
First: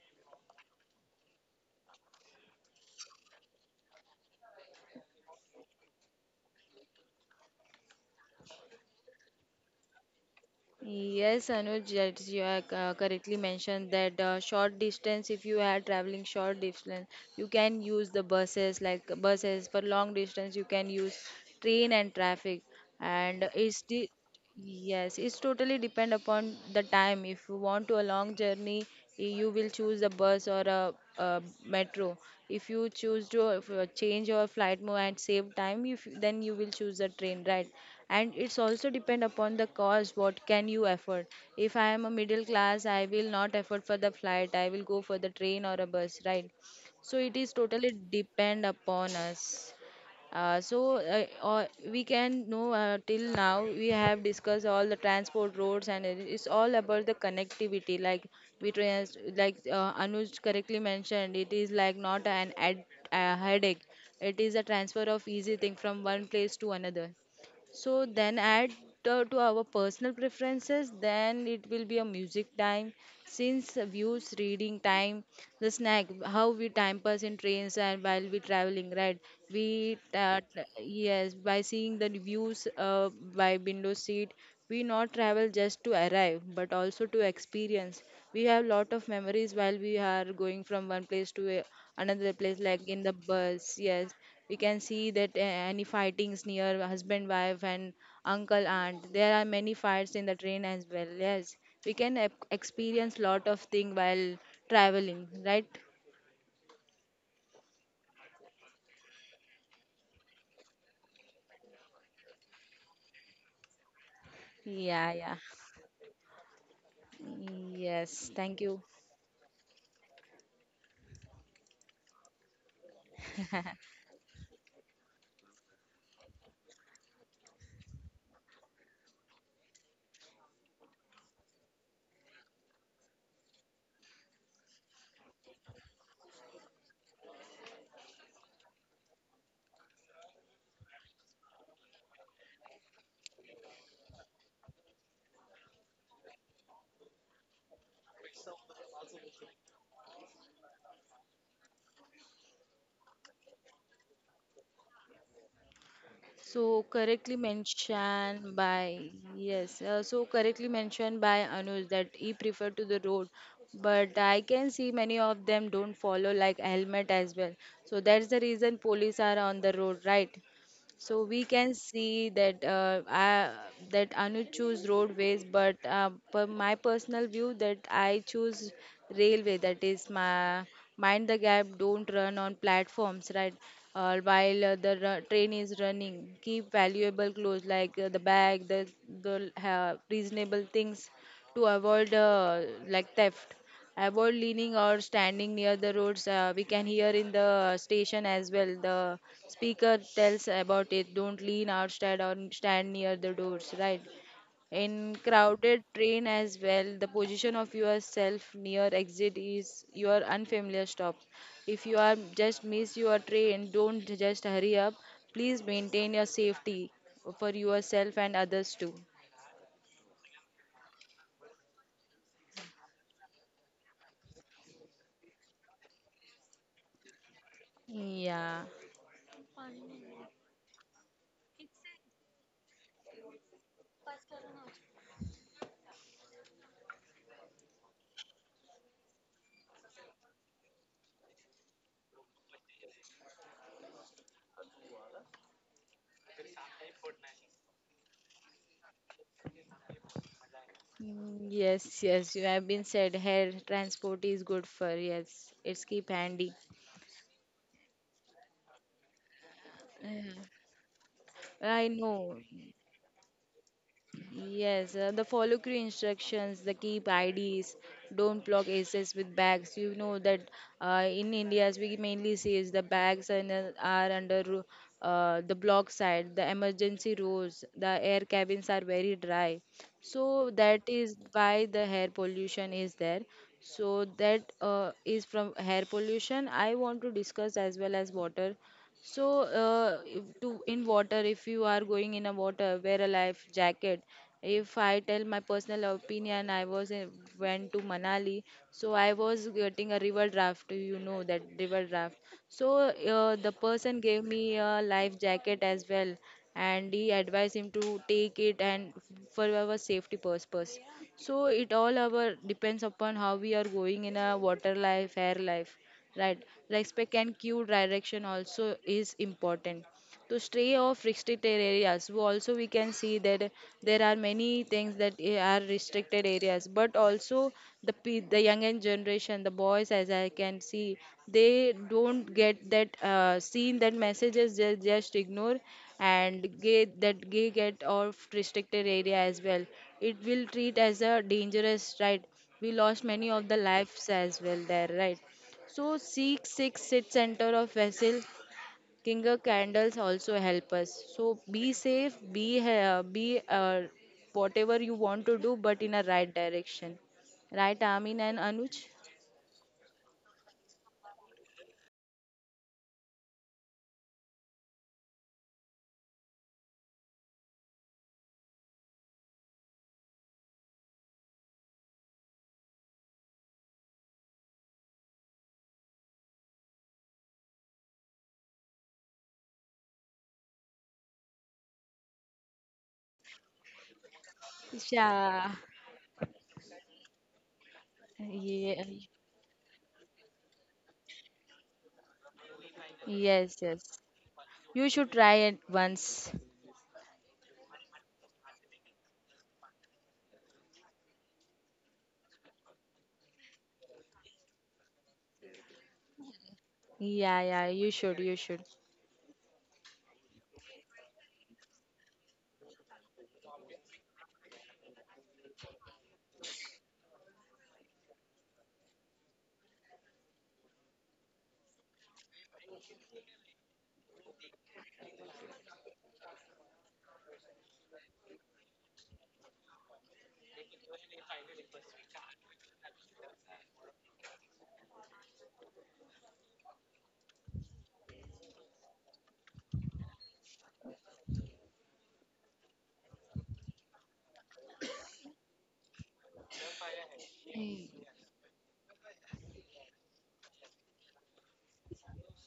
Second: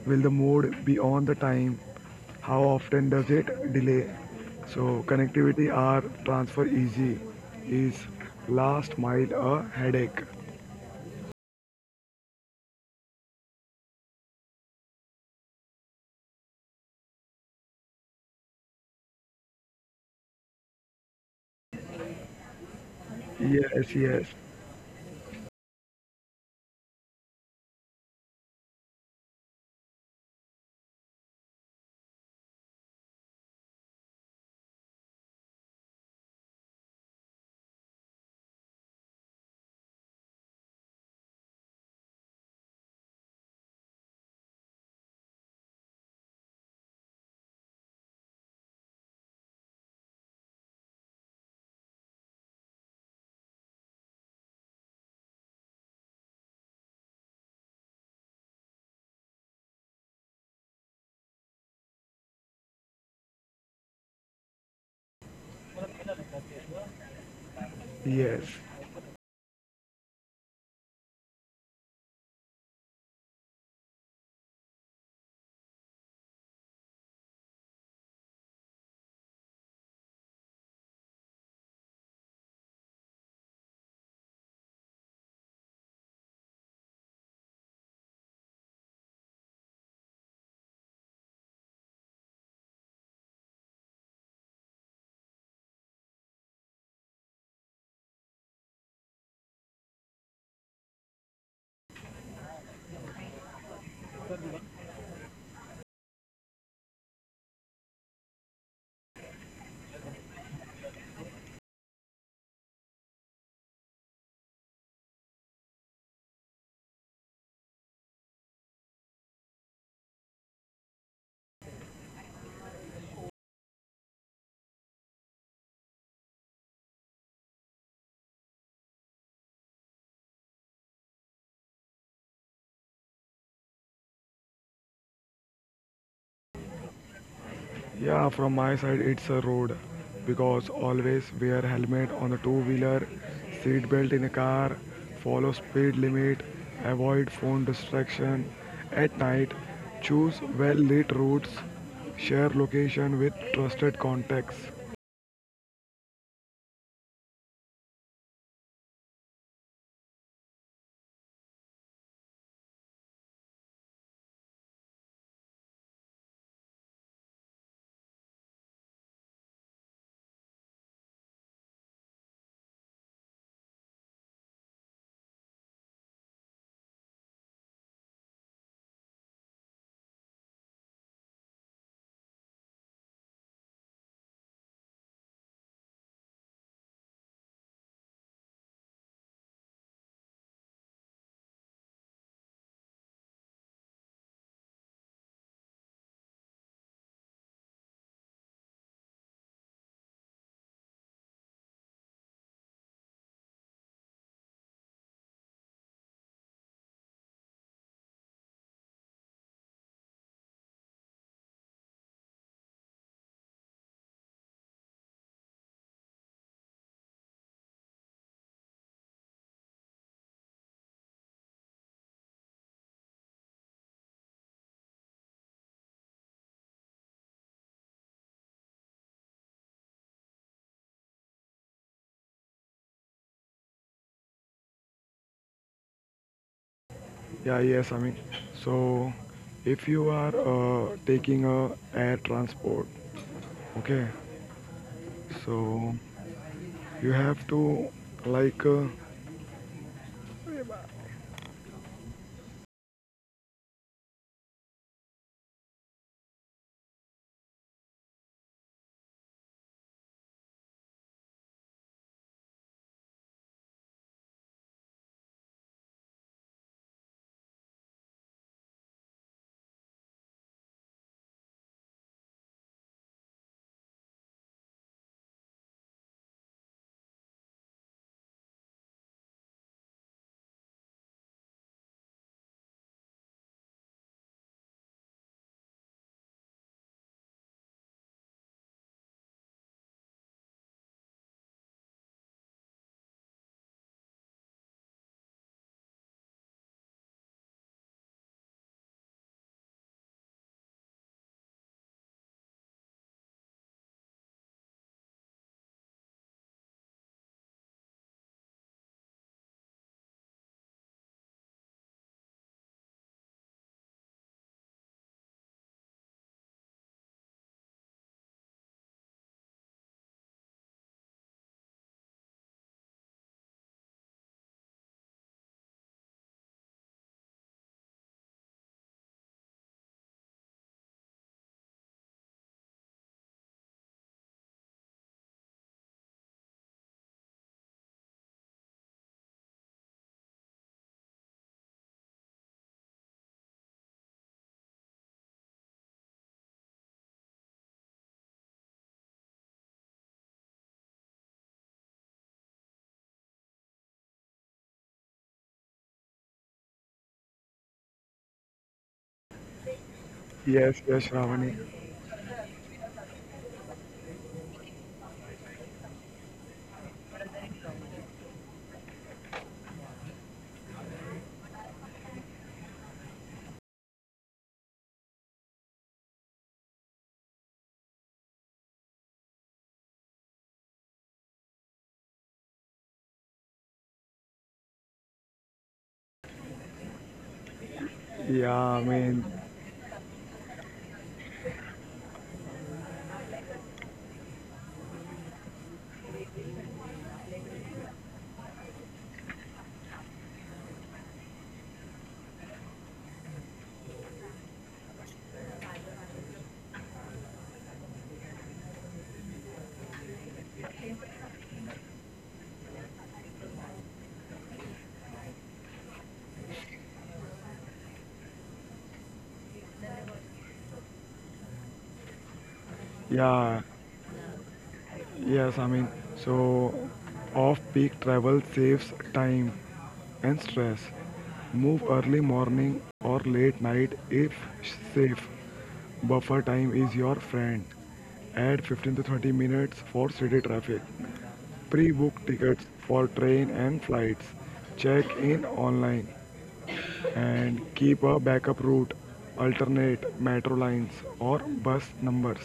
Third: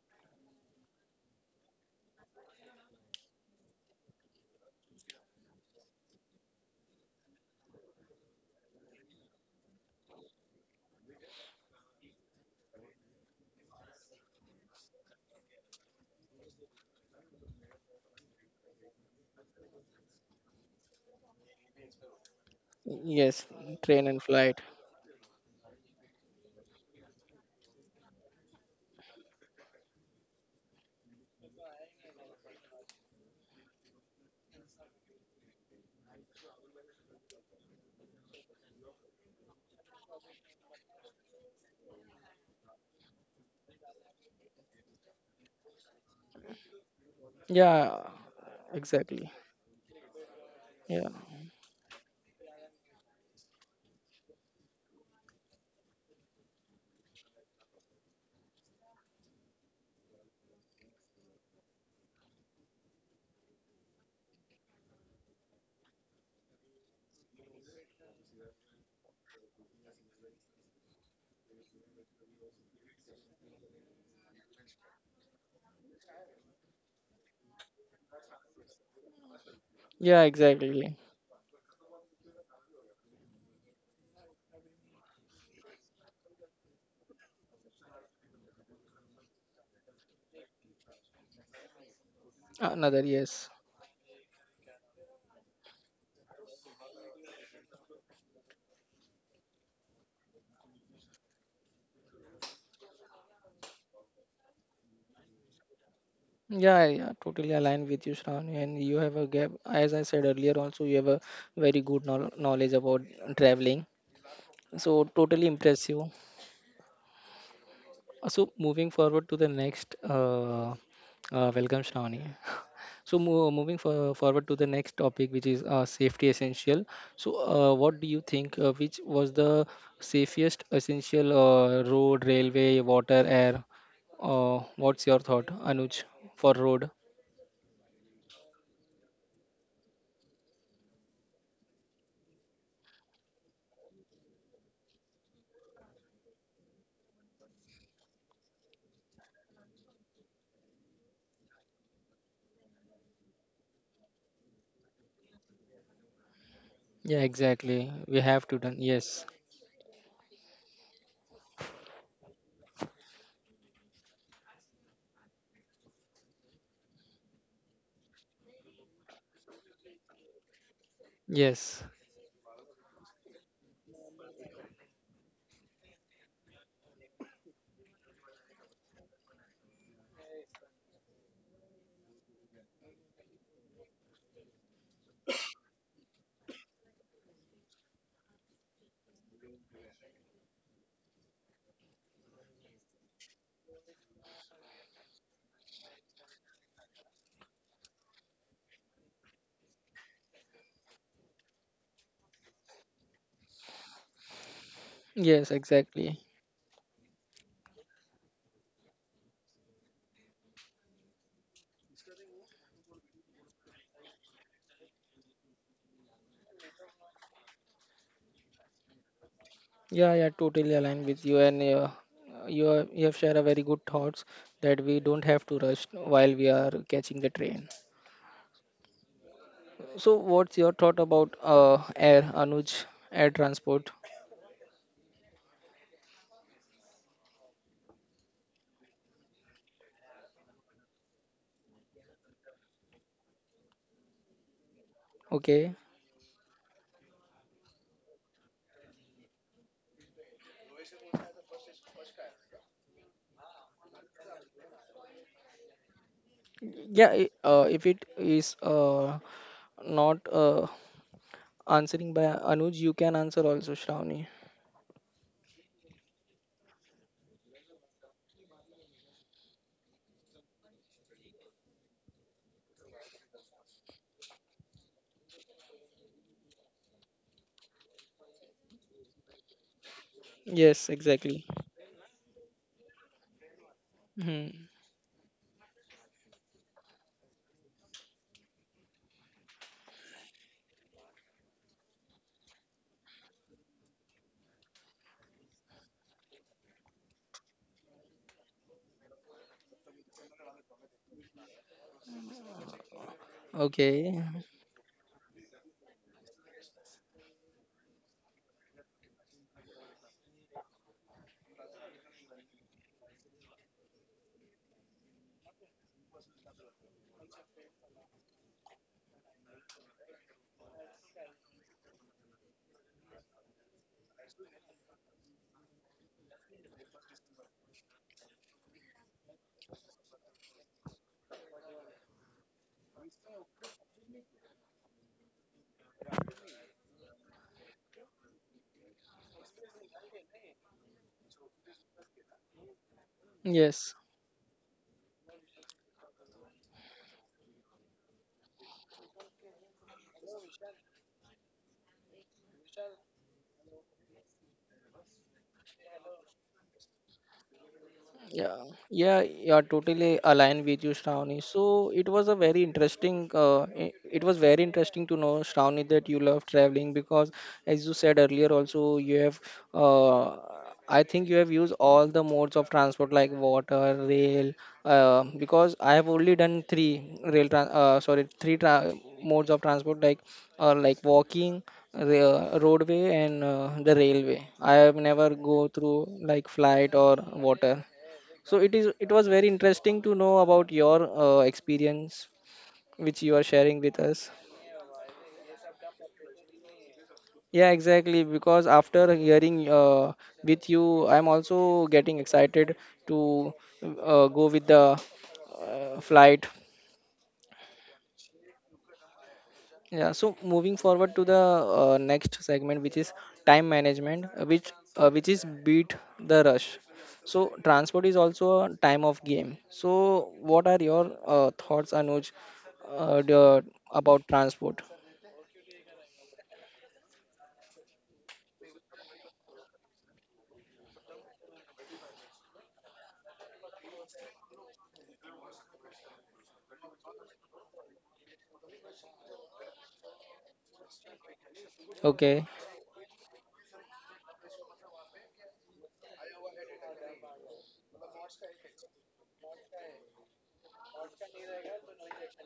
Speaker 2: will the mode be on the time, how often does it delay. So connectivity or transfer easy, is last mile a headache.
Speaker 3: Yes, Anuj, yes, you are correctly mentioned that short distance, if you are traveling short distance, you can use the buses like buses. For long distance, you can use train and traffic.
Speaker 1: Yes,
Speaker 3: And it's
Speaker 2: Yes,
Speaker 1: train
Speaker 3: the
Speaker 1: and
Speaker 2: yes,
Speaker 1: flight.
Speaker 3: Yes, it's totally depend upon the time. If you want to a long journey, you will choose a bus or a metro. If you choose to change your flight mode and save time, if you- then you will choose a train, right? And it's also depend upon the cost. What can you afford? If I am a middle class, I will not afford for the flight. I will go for the train or a bus, right? So it is totally
Speaker 1: Yeah,
Speaker 3: depend upon
Speaker 1: exactly.
Speaker 3: us.
Speaker 1: Yeah.
Speaker 3: Or we can know till now we have discussed all the transport roads and it's all about the connectivity like we trans like Anuj correctly mentioned it is like not an ad- a headache. It is a transfer of easy thing from one place to another, so then
Speaker 2: yes.
Speaker 3: add to our personal preferences. Then it will be a music time, since views, reading time, the snack, how we time pass in trains and while we traveling, right? We
Speaker 1: Yeah,
Speaker 3: uh, t-
Speaker 1: exactly.
Speaker 3: yes, by seeing the views by window seat, we not travel just to arrive, but also to experience. We have lot of memories while we are going from one place to a, another place, like
Speaker 1: Another,
Speaker 3: in the
Speaker 1: yes.
Speaker 3: bus. Yes, we can see that any fightings near husband wife and uncle aunt. There are many fights in the train as well. Yes, we can experience lot of thing while traveling, right?
Speaker 1: Yeah, yeah, totally aligned with you, Shravani. And you have a gap, as I said earlier, also you have a very good knowledge about traveling. So
Speaker 3: Yeah, yeah.
Speaker 1: totally impressive.
Speaker 3: Yes,
Speaker 1: So
Speaker 3: thank you.
Speaker 1: moving forward to the next, welcome, Shravani. So moving forward to the next topic, which is safety essential. So what do you think? Which was the safest essential, road, railway, water, air? What's your thought, Anuj, for road?
Speaker 2: Yeah, from my side, it's a road because always wear helmet on the two wheeler, seat belt in a car, follow speed limit, avoid phone distraction at night, choose well lit routes, share location with trusted contacts.
Speaker 3: So
Speaker 1: Yeah,
Speaker 3: correctly
Speaker 1: exactly. We have
Speaker 3: mentioned
Speaker 1: to done.
Speaker 3: by,
Speaker 1: Yes,
Speaker 3: yes, so correctly mentioned by Anuj that he prefer to the road, but I can see many of them don't follow like helmet as well. So that's the reason police are on the road, right? So we can
Speaker 1: yes,
Speaker 3: see that that Anu choose roadways, but per my personal view that I choose railway. That is my mind the gap. Don't run on platforms, right? While train is running, keep valuable clothes like the bag, the reasonable things to avoid like theft. Avoid leaning or standing near the roads. We can hear in the station as well. The speaker tells about it. Don't lean or stand near the doors. Right. In
Speaker 1: yes,
Speaker 3: crowded
Speaker 1: exactly.
Speaker 3: train as well, the position of yourself near exit is your unfamiliar stop. If you are just miss your train, don't just hurry up. Please maintain your safety for yourself and others too.
Speaker 1: Yeah, yeah, totally aligned with you, and you have shared a very good thoughts that we don't have to rush while we are catching the train.
Speaker 3: Yeah.
Speaker 1: So, what's your thought about air, Anuj, air transport?
Speaker 2: Yeah, yes, I mean, so if you are taking a air transport, okay,
Speaker 1: Okay.
Speaker 2: so you have to like
Speaker 3: Mm, yes, yes, you have been said hair transport is good for, yes, it's keep handy.
Speaker 1: Yeah, if it is not
Speaker 3: Mm. I
Speaker 1: answering by
Speaker 3: know.
Speaker 1: Anuj, you can answer also, Shravani.
Speaker 3: Yes, the follow crew instructions, the keep IDs, don't block access with bags. You know that in India, as we mainly see, is the bags are, are under the block side, the emergency rows. The air cabins are very dry. So that
Speaker 1: Yes,
Speaker 3: is
Speaker 1: exactly.
Speaker 3: why the air pollution is there. So that
Speaker 1: Hmm.
Speaker 3: is from air pollution. I want to discuss as well as water. So, if to in water, if you are going in a water, wear a life jacket. If I tell my personal opinion, I was in, went to Manali, so I was getting a river draft. You know that river draft. So the person
Speaker 1: Okay.
Speaker 3: gave me a life jacket as well, and he advised him to take it and for our safety purpose. So it all our depends upon how we are going in a water life, air life, right? Respect and cue direction also is important to stray off restricted areas. We also we can see that there are many things that are restricted areas, but also the younger generation, the boys, as I can see, they don't get that seen that messages. They just ignore and get that gay get off restricted area as well. It will treat as a dangerous, right? We lost many of the
Speaker 1: Yes.
Speaker 3: lives as well there, right? So seek six sit center of vessel. Kinger candles also help us. So be safe, be whatever you want to do, but in a right direction. Right, Amin and
Speaker 1: Yeah,
Speaker 3: Anuj?
Speaker 1: yeah, yeah, totally aligned with you,
Speaker 2: yes, yes,
Speaker 1: Shravani.
Speaker 2: Shravani.
Speaker 1: So it was a very interesting, it was very interesting to know, Shravani, that you love traveling because, as you said earlier, also you have, uh, I think you have used all the modes of transport like water, rail, because I have only done three rail, tran sorry, three tra modes of transport like walking, roadway, and the railway. I have never
Speaker 3: Yeah.
Speaker 1: go through like flight or water. So
Speaker 2: Yeah,
Speaker 1: it is,
Speaker 3: Yeah.
Speaker 2: I
Speaker 1: it was
Speaker 2: mean.
Speaker 1: very interesting to know about your experience which you are
Speaker 3: Yes,
Speaker 1: sharing with
Speaker 3: yes.
Speaker 1: us.
Speaker 3: You should try it once.
Speaker 1: Yeah, exactly. Because after hearing with you, I'm also getting excited to go with the flight.
Speaker 3: Yeah, yeah. You should. You
Speaker 1: Yeah, so moving forward to the next segment, which is time management, which is beat the rush. So transport is also a time of game. So what are your thoughts, Anuj, uh, the,
Speaker 2: Yeah,
Speaker 1: about transport?
Speaker 2: yes, I mean, so off peak travel saves time and stress. Move early morning or late night if safe. Buffer time is your friend. Add 15 to 30 minutes for city traffic. Pre book
Speaker 1: Okay.
Speaker 2: tickets for train and flights. Check in online and
Speaker 3: Should.
Speaker 2: keep a backup route. Alternate metro lines or bus numbers.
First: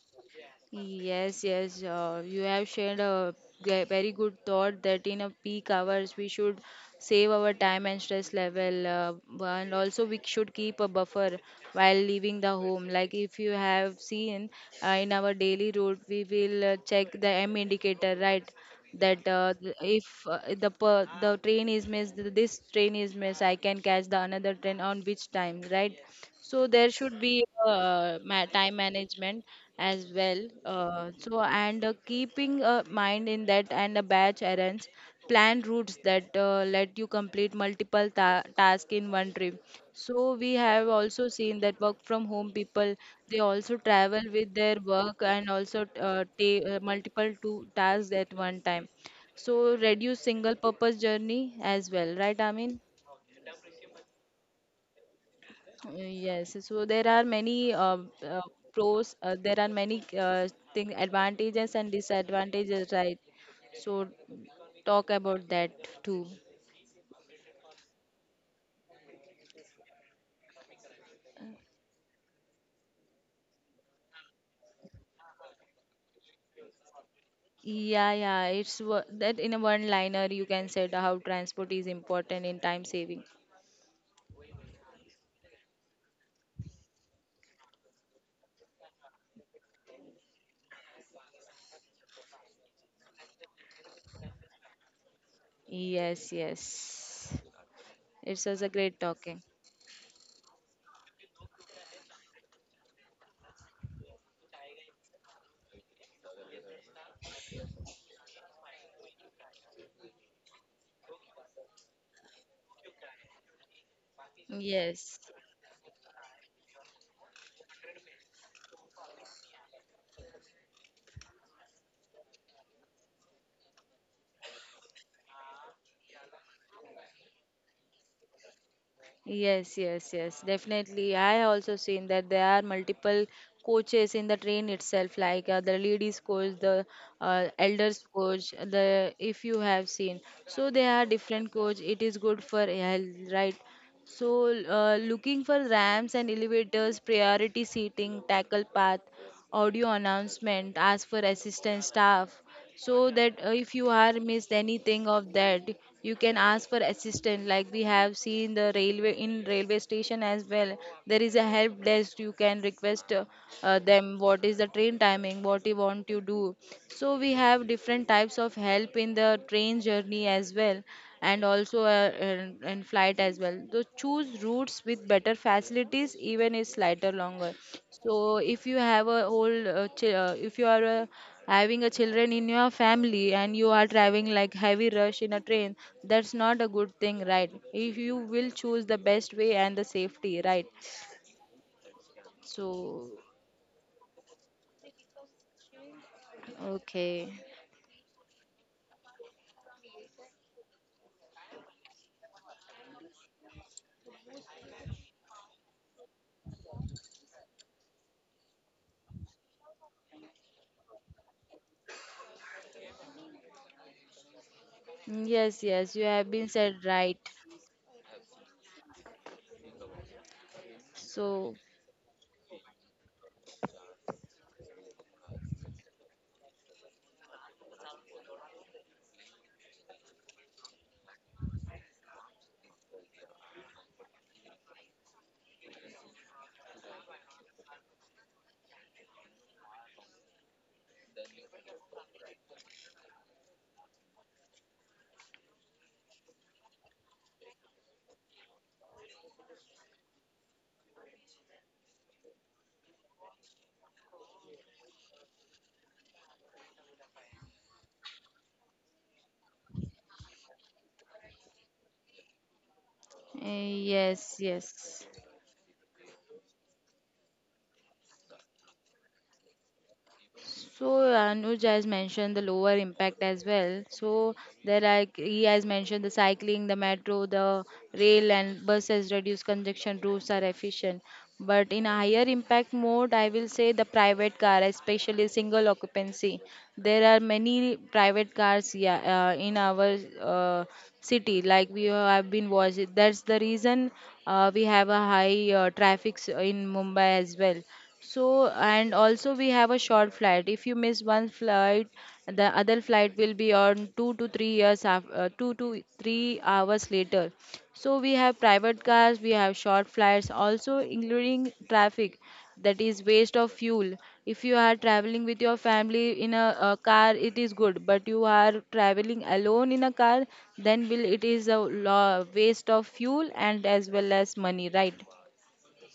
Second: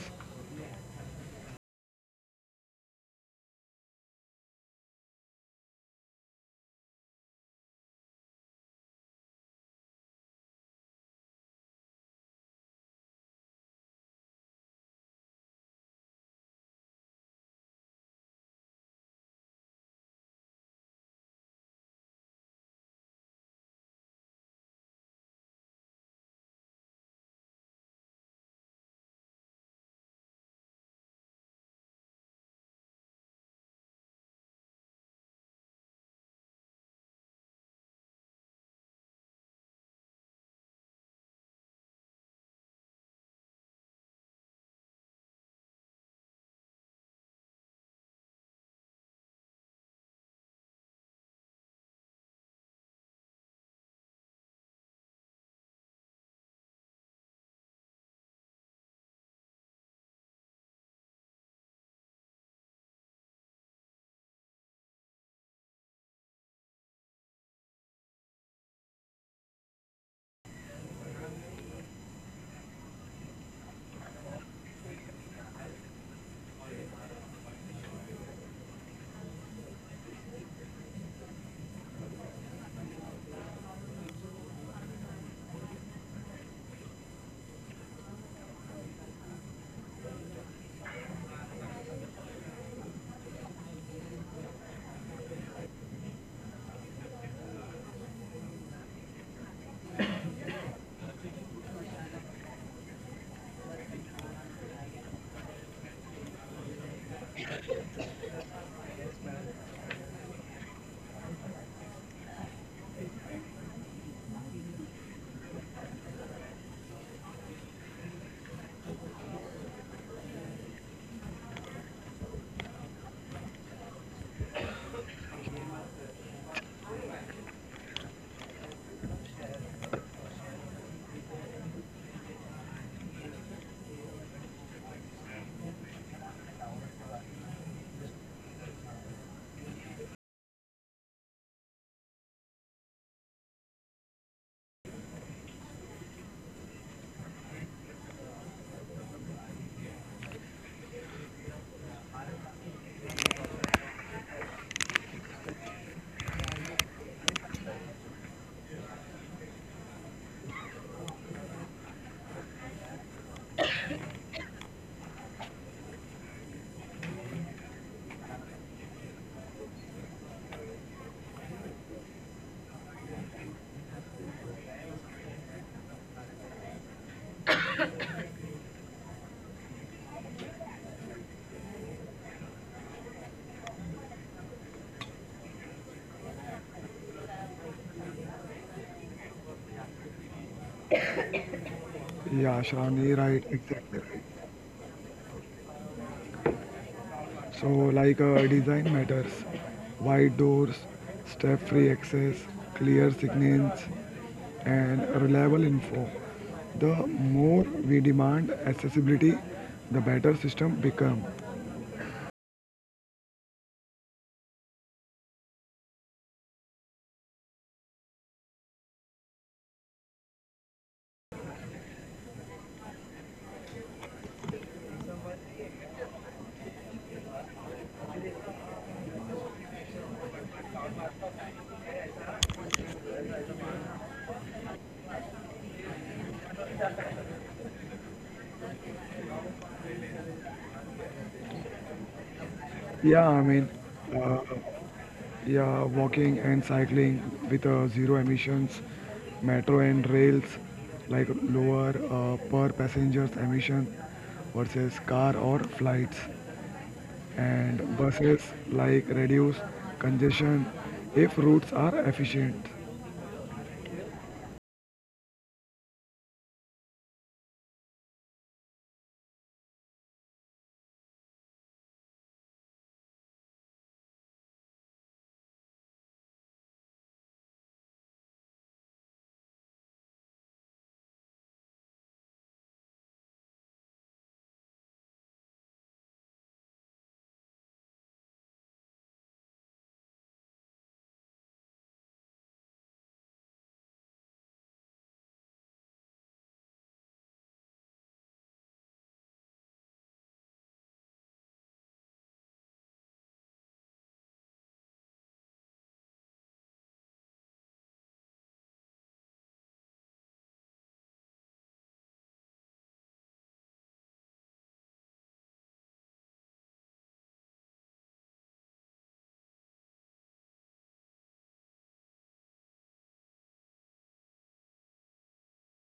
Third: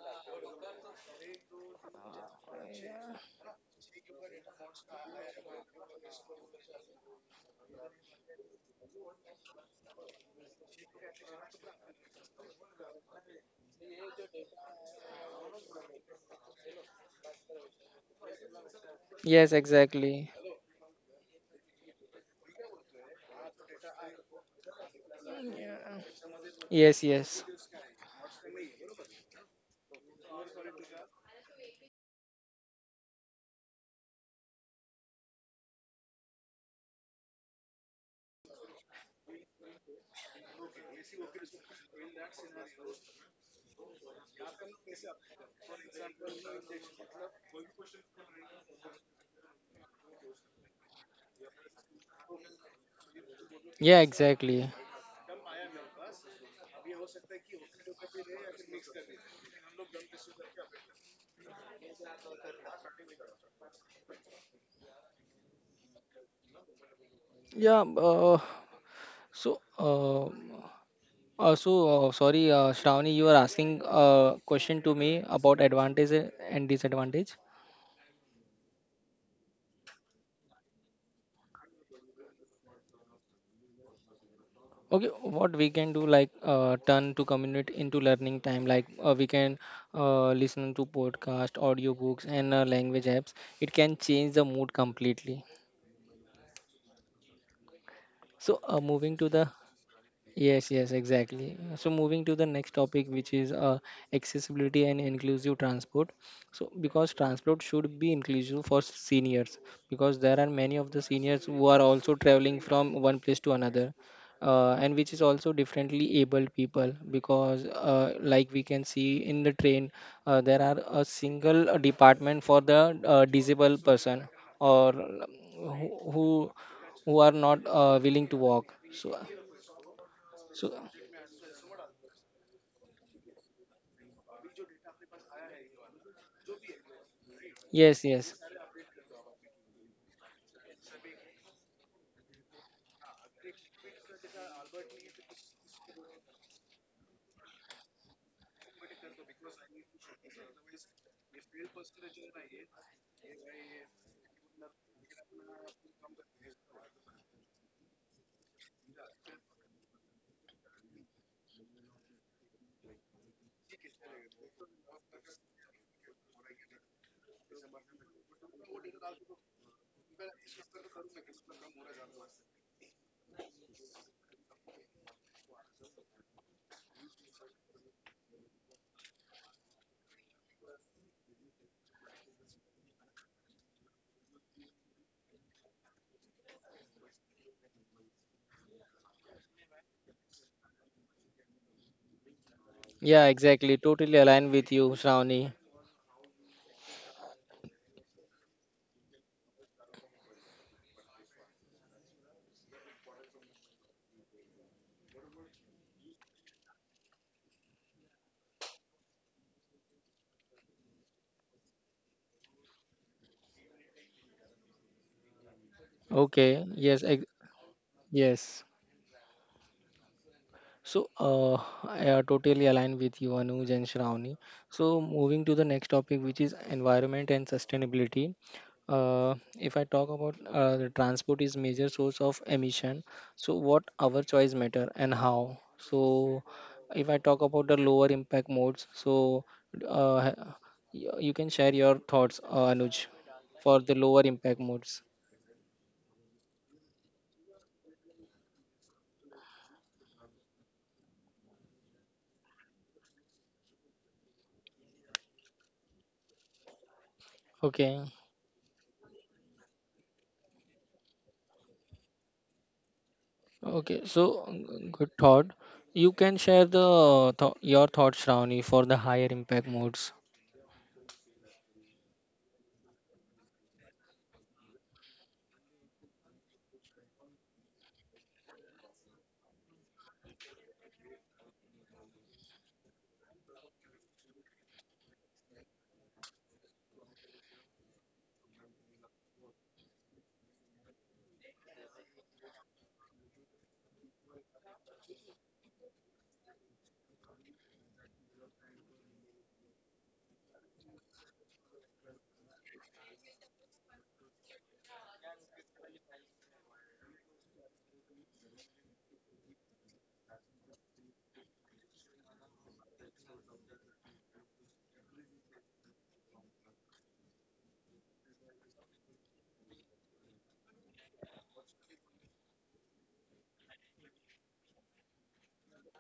Speaker 3: Yes, yes, you have shared a very good thought that in a peak hours we should save our time and stress level, and also we should keep a buffer while leaving the home. Like if you have seen in our daily route, we will check the M indicator, right? That
Speaker 1: Yes,
Speaker 3: if
Speaker 1: exactly.
Speaker 3: the the train is missed, this train is missed, I can catch the another train on which time, right? So there
Speaker 1: Yes,
Speaker 3: should
Speaker 1: yes.
Speaker 3: be time management as well. So and Keeping a mind in that and a batch errands, plan routes that let you complete multiple tasks in one trip. So we have also seen that work from home people, they also travel with their work and also take multiple two tasks at one time. So reduce single purpose journey as well, right, Amin?
Speaker 1: Yeah, exactly.
Speaker 3: Yes, so there are many uh, pros, there are many thing advantages and disadvantages, right? So talk about that too.
Speaker 1: Yeah. So, uh, sorry, Shravani, you are asking a question to me about advantage and disadvantage.
Speaker 3: Yeah, yeah, that in a one liner you can say the how transport is important in time saving.
Speaker 1: Okay, what we can do like turn to commute into learning time. Like we can listen to podcast, audiobooks, and language apps. It can change the mood completely.
Speaker 3: Yes, yes. It's
Speaker 1: So
Speaker 3: was a great
Speaker 1: moving to
Speaker 3: talking.
Speaker 1: the, yes, yes, exactly. So moving to the next topic, which is accessibility and inclusive transport. So because transport should be inclusive for seniors, because there are many of the seniors who are also traveling from one place to another, and which is
Speaker 3: Yes.
Speaker 1: also differently abled people. Because like we can see in the train, there are a single department for the disabled person or who who are not willing to walk. So
Speaker 3: Yes, yes, yes,
Speaker 1: so,
Speaker 3: definitely. I also seen that there are multiple coaches in the train itself, like the ladies coach, the
Speaker 1: yes,
Speaker 3: elders
Speaker 1: yes.
Speaker 3: coach, the if you have seen. So there are different coach. It is good for health, right? So, looking for ramps and elevators, priority seating, tackle path, audio announcement, ask for assistant staff. So that if you are missed anything of that, you can ask for assistant. Like we have seen the railway in railway station as well. There is a help desk. You can request them what is the train timing, what you want to do. So we have different types of help in the train journey as well and also in flight as well. So choose routes with better facilities, even if slighter longer. So if you have a whole, if you are having a children in your family and you are driving like heavy rush in a train, that's not a good thing, right? If you will choose the best way and the safety, right?
Speaker 2: Yeah,
Speaker 3: So,
Speaker 2: Shravani,
Speaker 1: Yeah,
Speaker 2: right,
Speaker 1: exactly.
Speaker 2: exactly.
Speaker 1: Totally aligned with you, Shravani.
Speaker 3: okay,
Speaker 2: So like design matters, wide doors, step-free access, clear signals, and reliable info. The more we demand accessibility, the better system become.
Speaker 3: yes, yes, you have been
Speaker 1: Okay.
Speaker 3: said
Speaker 1: Yes,
Speaker 3: right.
Speaker 1: ex- yes. So,
Speaker 3: So
Speaker 1: I totally align with you, Anuj and Shravani. So, moving to the next topic, which is environment and sustainability. If I talk about the transport is major source of emission, so what our choice matter and how? So, if I talk about the lower impact modes, so uh, you can share your thoughts, Anuj,
Speaker 2: Yeah, I mean,
Speaker 1: for the lower
Speaker 2: uh,
Speaker 1: impact modes.
Speaker 2: yeah, walking and cycling with zero emissions, metro and rails like lower per passengers emission versus car or flights, and
Speaker 1: Okay.
Speaker 2: buses like reduce congestion if routes are efficient.
Speaker 1: Okay,
Speaker 3: yes,
Speaker 1: so
Speaker 3: yes.
Speaker 1: good thought. You can share the your thoughts, Shravani, for the higher impact modes.
Speaker 3: So Anuj has mentioned the lower impact as well. So there are, he has mentioned the cycling, the metro, the rail and buses reduce congestion routes are efficient. But in a higher impact mode, I will say the private car, especially single occupancy. There are many private cars, yeah, in our uh, city, like we have been watching. That's the reason we have a high traffic in Mumbai as well. So, and also we have a short flight. If you miss one flight, the other flight will be on 2 to 3 hours later. So we have private cars, we have short flights, also including traffic. That is waste of fuel. If you are traveling with your family in a car, it is good. But you are traveling alone in a car, then will it is a lo waste of fuel and as well as money, right?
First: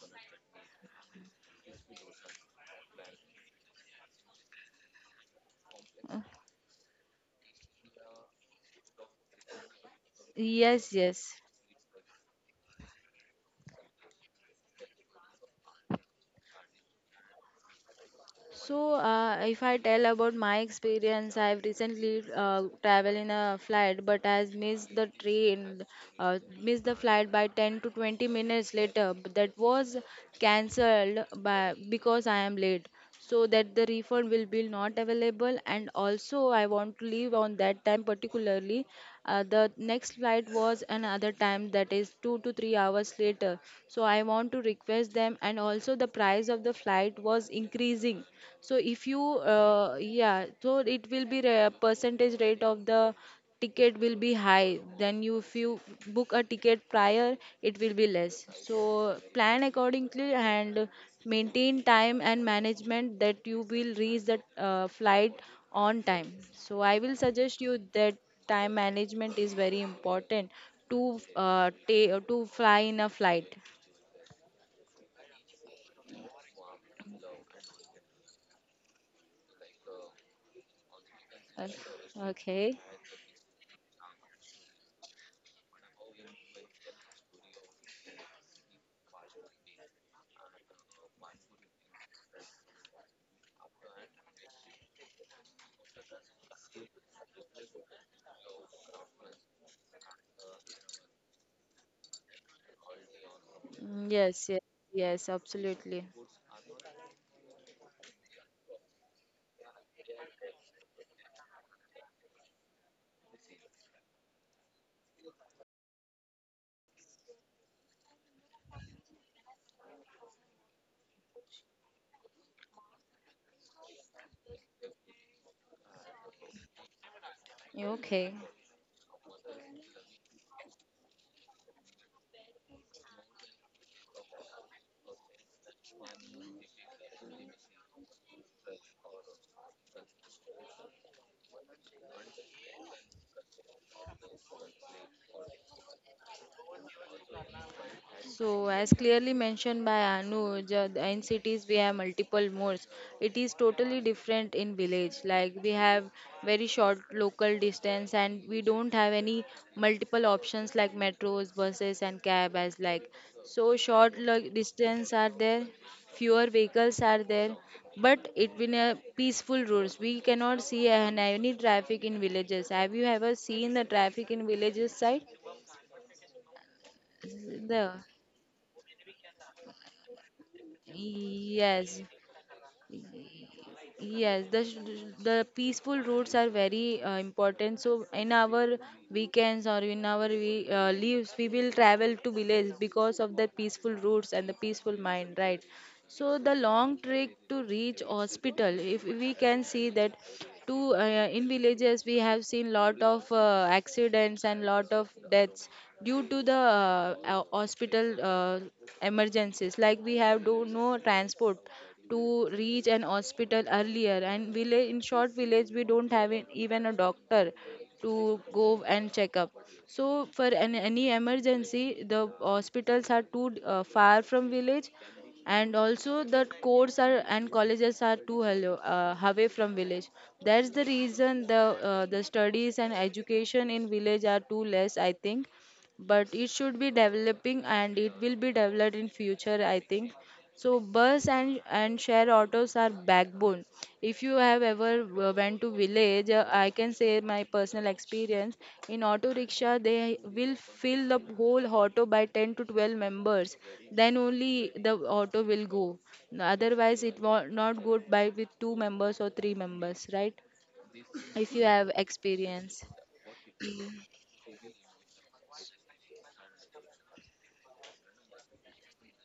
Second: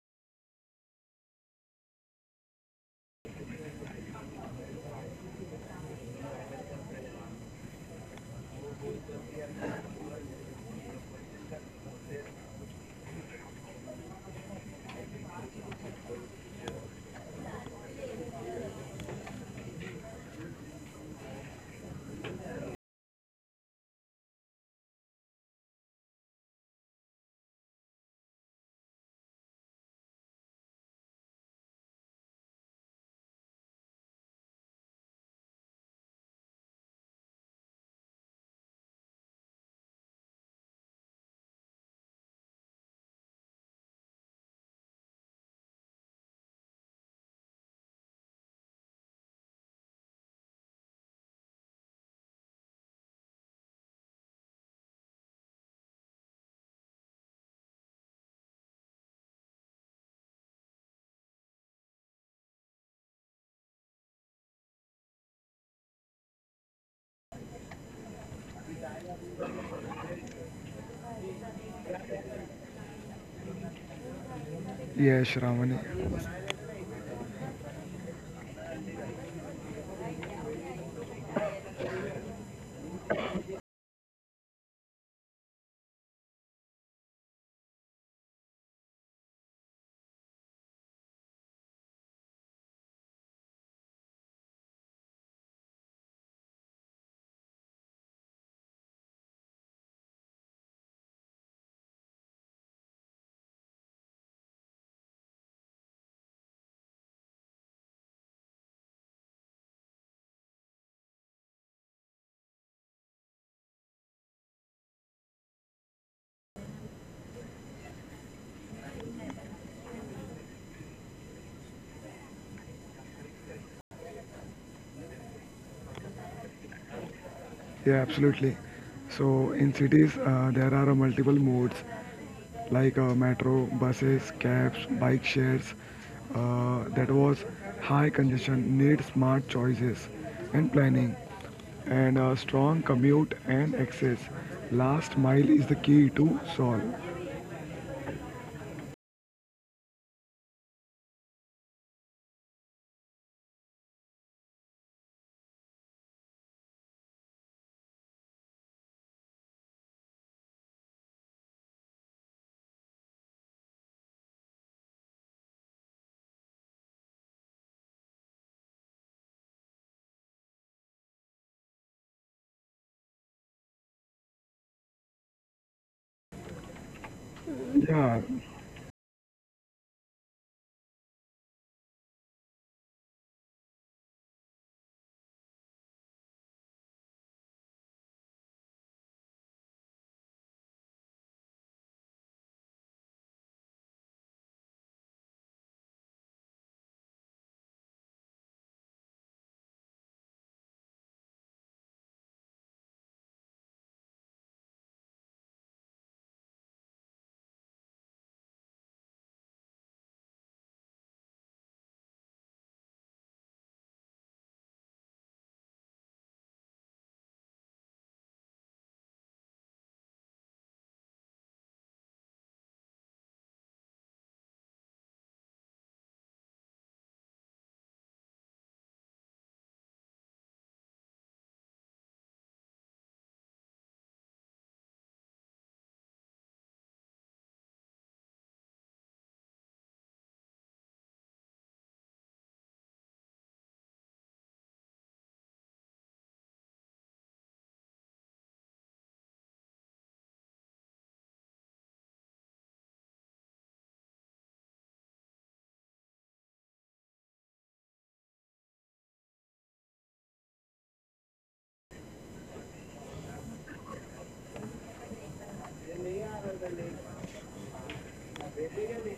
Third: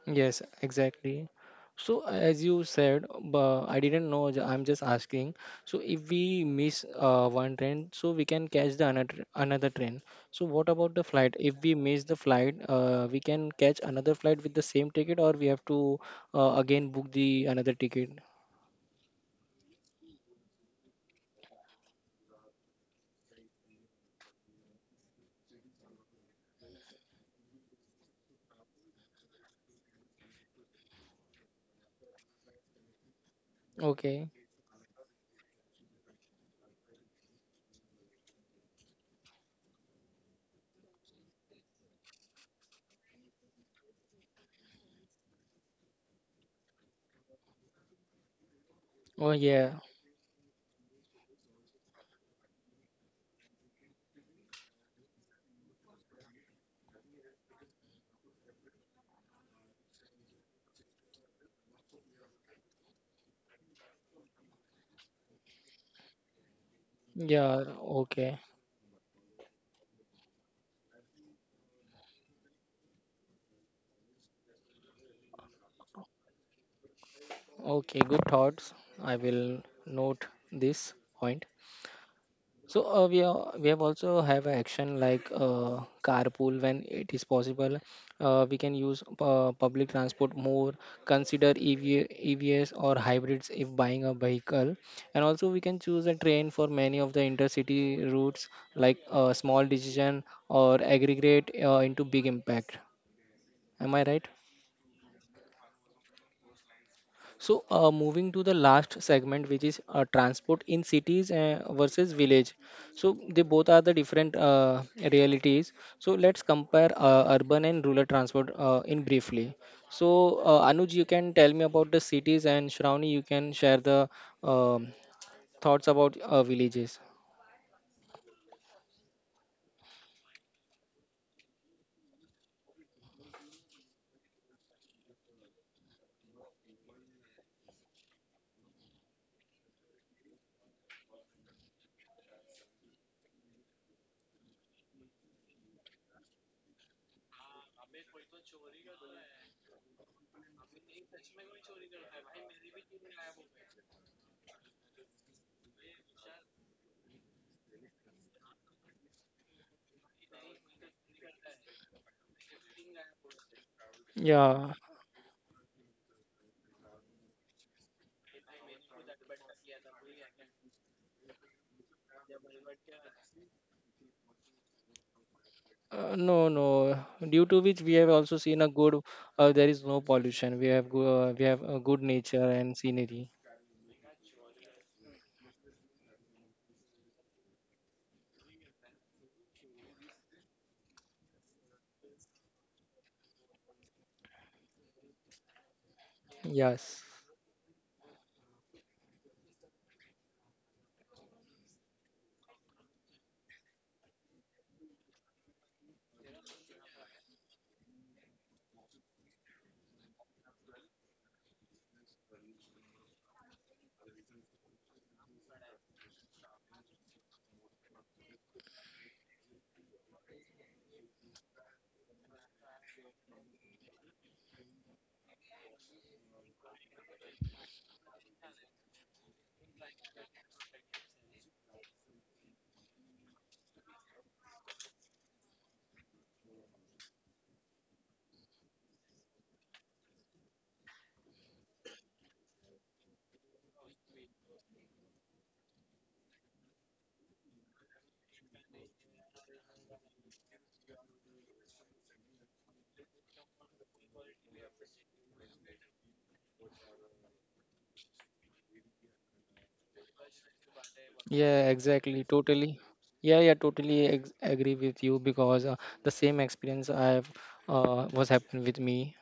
Speaker 1: Yes, exactly. So as you said, but I didn't know. I'm just asking. So if
Speaker 3: Uh,
Speaker 1: we miss one train, so we can catch the another train. So what
Speaker 3: Yes,
Speaker 1: about the
Speaker 3: yes.
Speaker 1: flight? If we miss the flight, we can catch another flight with the same ticket, or we have to again book the another ticket.
Speaker 3: So, if I tell about my experience, I've recently traveled in a flight, but has missed the train, missed the flight by 10 to 20 minutes later. But that was cancelled by because I am late. So that the refund
Speaker 1: Okay.
Speaker 3: will be not available, and also I want to leave on that time particularly. The next flight was another time that is 2 to 3 hours later. So I want to request them, and also the price of the flight was increasing. So if you
Speaker 1: Oh, yeah.
Speaker 3: yeah, so it will be a percentage rate of the ticket will be high then you if you book a ticket prior, it will be less. So plan accordingly and maintain time and management that you will reach the flight on time. So I will suggest
Speaker 1: Yeah.
Speaker 3: you that
Speaker 1: Okay.
Speaker 3: time management is very important to to fly in a flight.
Speaker 2: Yes, Shravani.
Speaker 1: Okay, good thoughts. I will note this point.
Speaker 3: Uh, okay.
Speaker 1: So we have also have an action like carpool when it is possible. We can use public transport more. Consider EV, EVs or hybrids if buying a vehicle, and also we can choose a train for many of the intercity routes. Like small decision or aggregate into big impact. Am
Speaker 3: Mm,
Speaker 1: I right?
Speaker 3: yes, yes, yes, absolutely.
Speaker 1: So, moving to the last segment, which is transport in cities versus village. So, they both are the different realities. So, let's compare urban and rural transport in briefly. So, Anuj, you can tell me about the cities, and Shravani, you can share the um, thoughts about villages.
Speaker 2: Yeah,
Speaker 3: Okay.
Speaker 2: absolutely. So in cities, there are multiple modes like metro, buses, cabs, bike shares. That was high congestion, need smart choices and planning and a strong commute and access. Last mile is the key to solve.
Speaker 3: So, as clearly mentioned by Anuj, in cities we have multiple modes. It is totally different in village. Like we have very short local distance, and we don't have any multiple options like metros, buses, and cab as like. So short
Speaker 1: Yeah,
Speaker 3: distance are there, fewer vehicles are there, but it been a peaceful roads. We cannot see any traffic in villages. Have you ever seen the traffic in villages side?
Speaker 1: no, no. Due to which we
Speaker 3: The
Speaker 1: have
Speaker 2: Yeah,
Speaker 1: also seen a good. There is no pollution. We have we have a
Speaker 3: Yes.
Speaker 1: good nature and scenery.
Speaker 3: Yes, the peaceful routes are very important. So in our weekends or in our we, leaves, we will travel to village because of the peaceful routes and the peaceful mind, right? So the long
Speaker 1: Yes.
Speaker 3: trek to reach hospital, if we can see that to in villages we have seen lot of accidents and lot of deaths due to the hospital emergencies. Like we have do no transport to reach an hospital earlier, and village in short village we don't have even a doctor to go and check up. So for an, any emergency, the hospitals are too far from village, and also the courts are and colleges are too hello, away from village. That's the reason the studies and education in village are too less, I think, but it should be developing and it will be developed in future, I think. So bus and share autos are backbone. If you have ever went to village, I can say my personal experience. In auto rickshaw, they will fill the whole auto by 10 to 12 members. Then only the auto will go. Otherwise, it will not go by with two members or three members, right? If you
Speaker 1: Yeah,
Speaker 3: have
Speaker 1: exactly. Totally.
Speaker 3: experience.
Speaker 1: Yeah, yeah, agree with you because the same experience I've was happened with me.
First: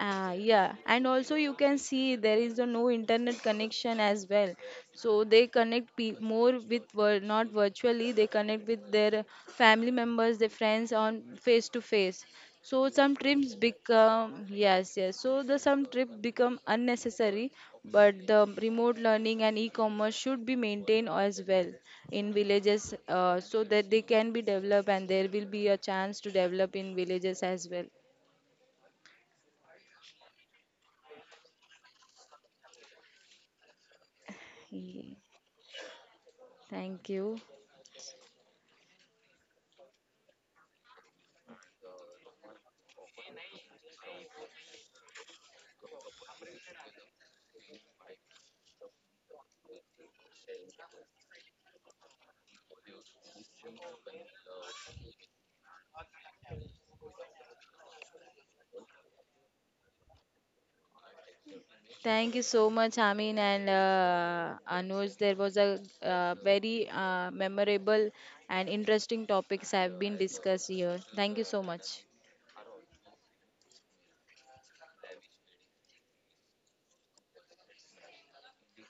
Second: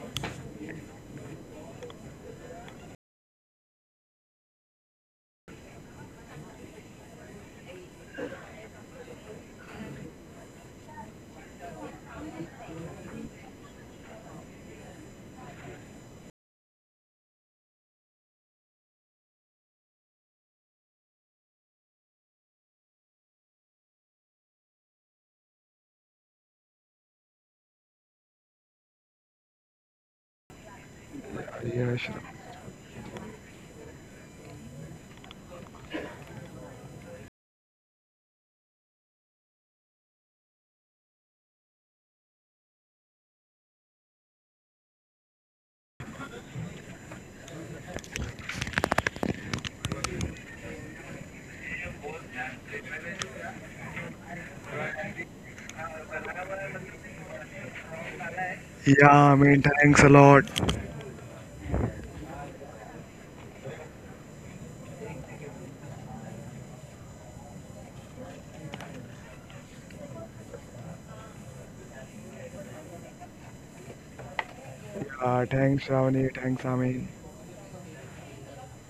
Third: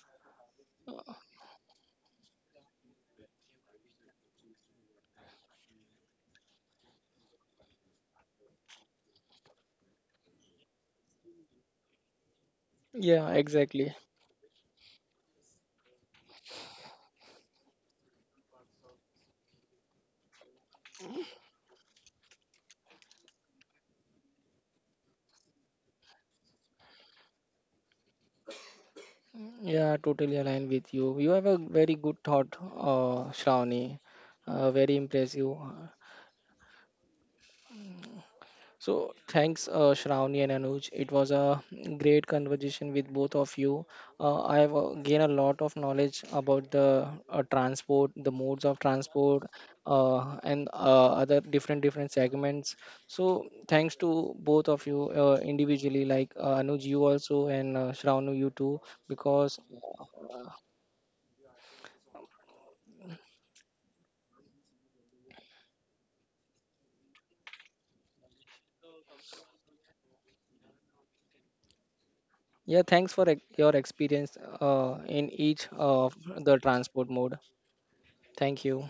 Speaker 3: Ah, yeah, and also you can see there is a no internet connection as well. So they connect more with not virtually, they connect with their family members, their friends on face to face. So some
Speaker 1: Yeah,
Speaker 3: trips
Speaker 1: exactly.
Speaker 3: become, yes, yes. So the some trip become unnecessary, but the remote learning and e-commerce should be maintained as well in villages, so that they can be developed and there will be a chance to develop in villages as well.
Speaker 1: Yeah, totally aligned with you. You have a very
Speaker 2: yeah,
Speaker 1: good
Speaker 2: sure.
Speaker 1: thought, Shravani. Very impressive.
Speaker 3: Thank you.
Speaker 1: So thanks, Shravani and Anuj. It was a great conversation with both of you. I have gained a lot of knowledge about the transport, the modes of transport, and other different different segments. So thanks to both of you individually, like Anuj, you also, and Shravani, you too,
Speaker 2: Yeah, I
Speaker 1: because
Speaker 2: mean, thanks a
Speaker 1: uh,
Speaker 2: lot.
Speaker 3: Thank you so much, Amin and Anuj. There was a very memorable and interesting topics have been discussed here. Thank you so much.
Speaker 1: yeah, thanks for your experience in
Speaker 2: Yeah,
Speaker 1: each
Speaker 2: thanks
Speaker 1: of
Speaker 2: Ravani,
Speaker 1: the
Speaker 2: thanks Ami.
Speaker 1: transport mode. Thank you.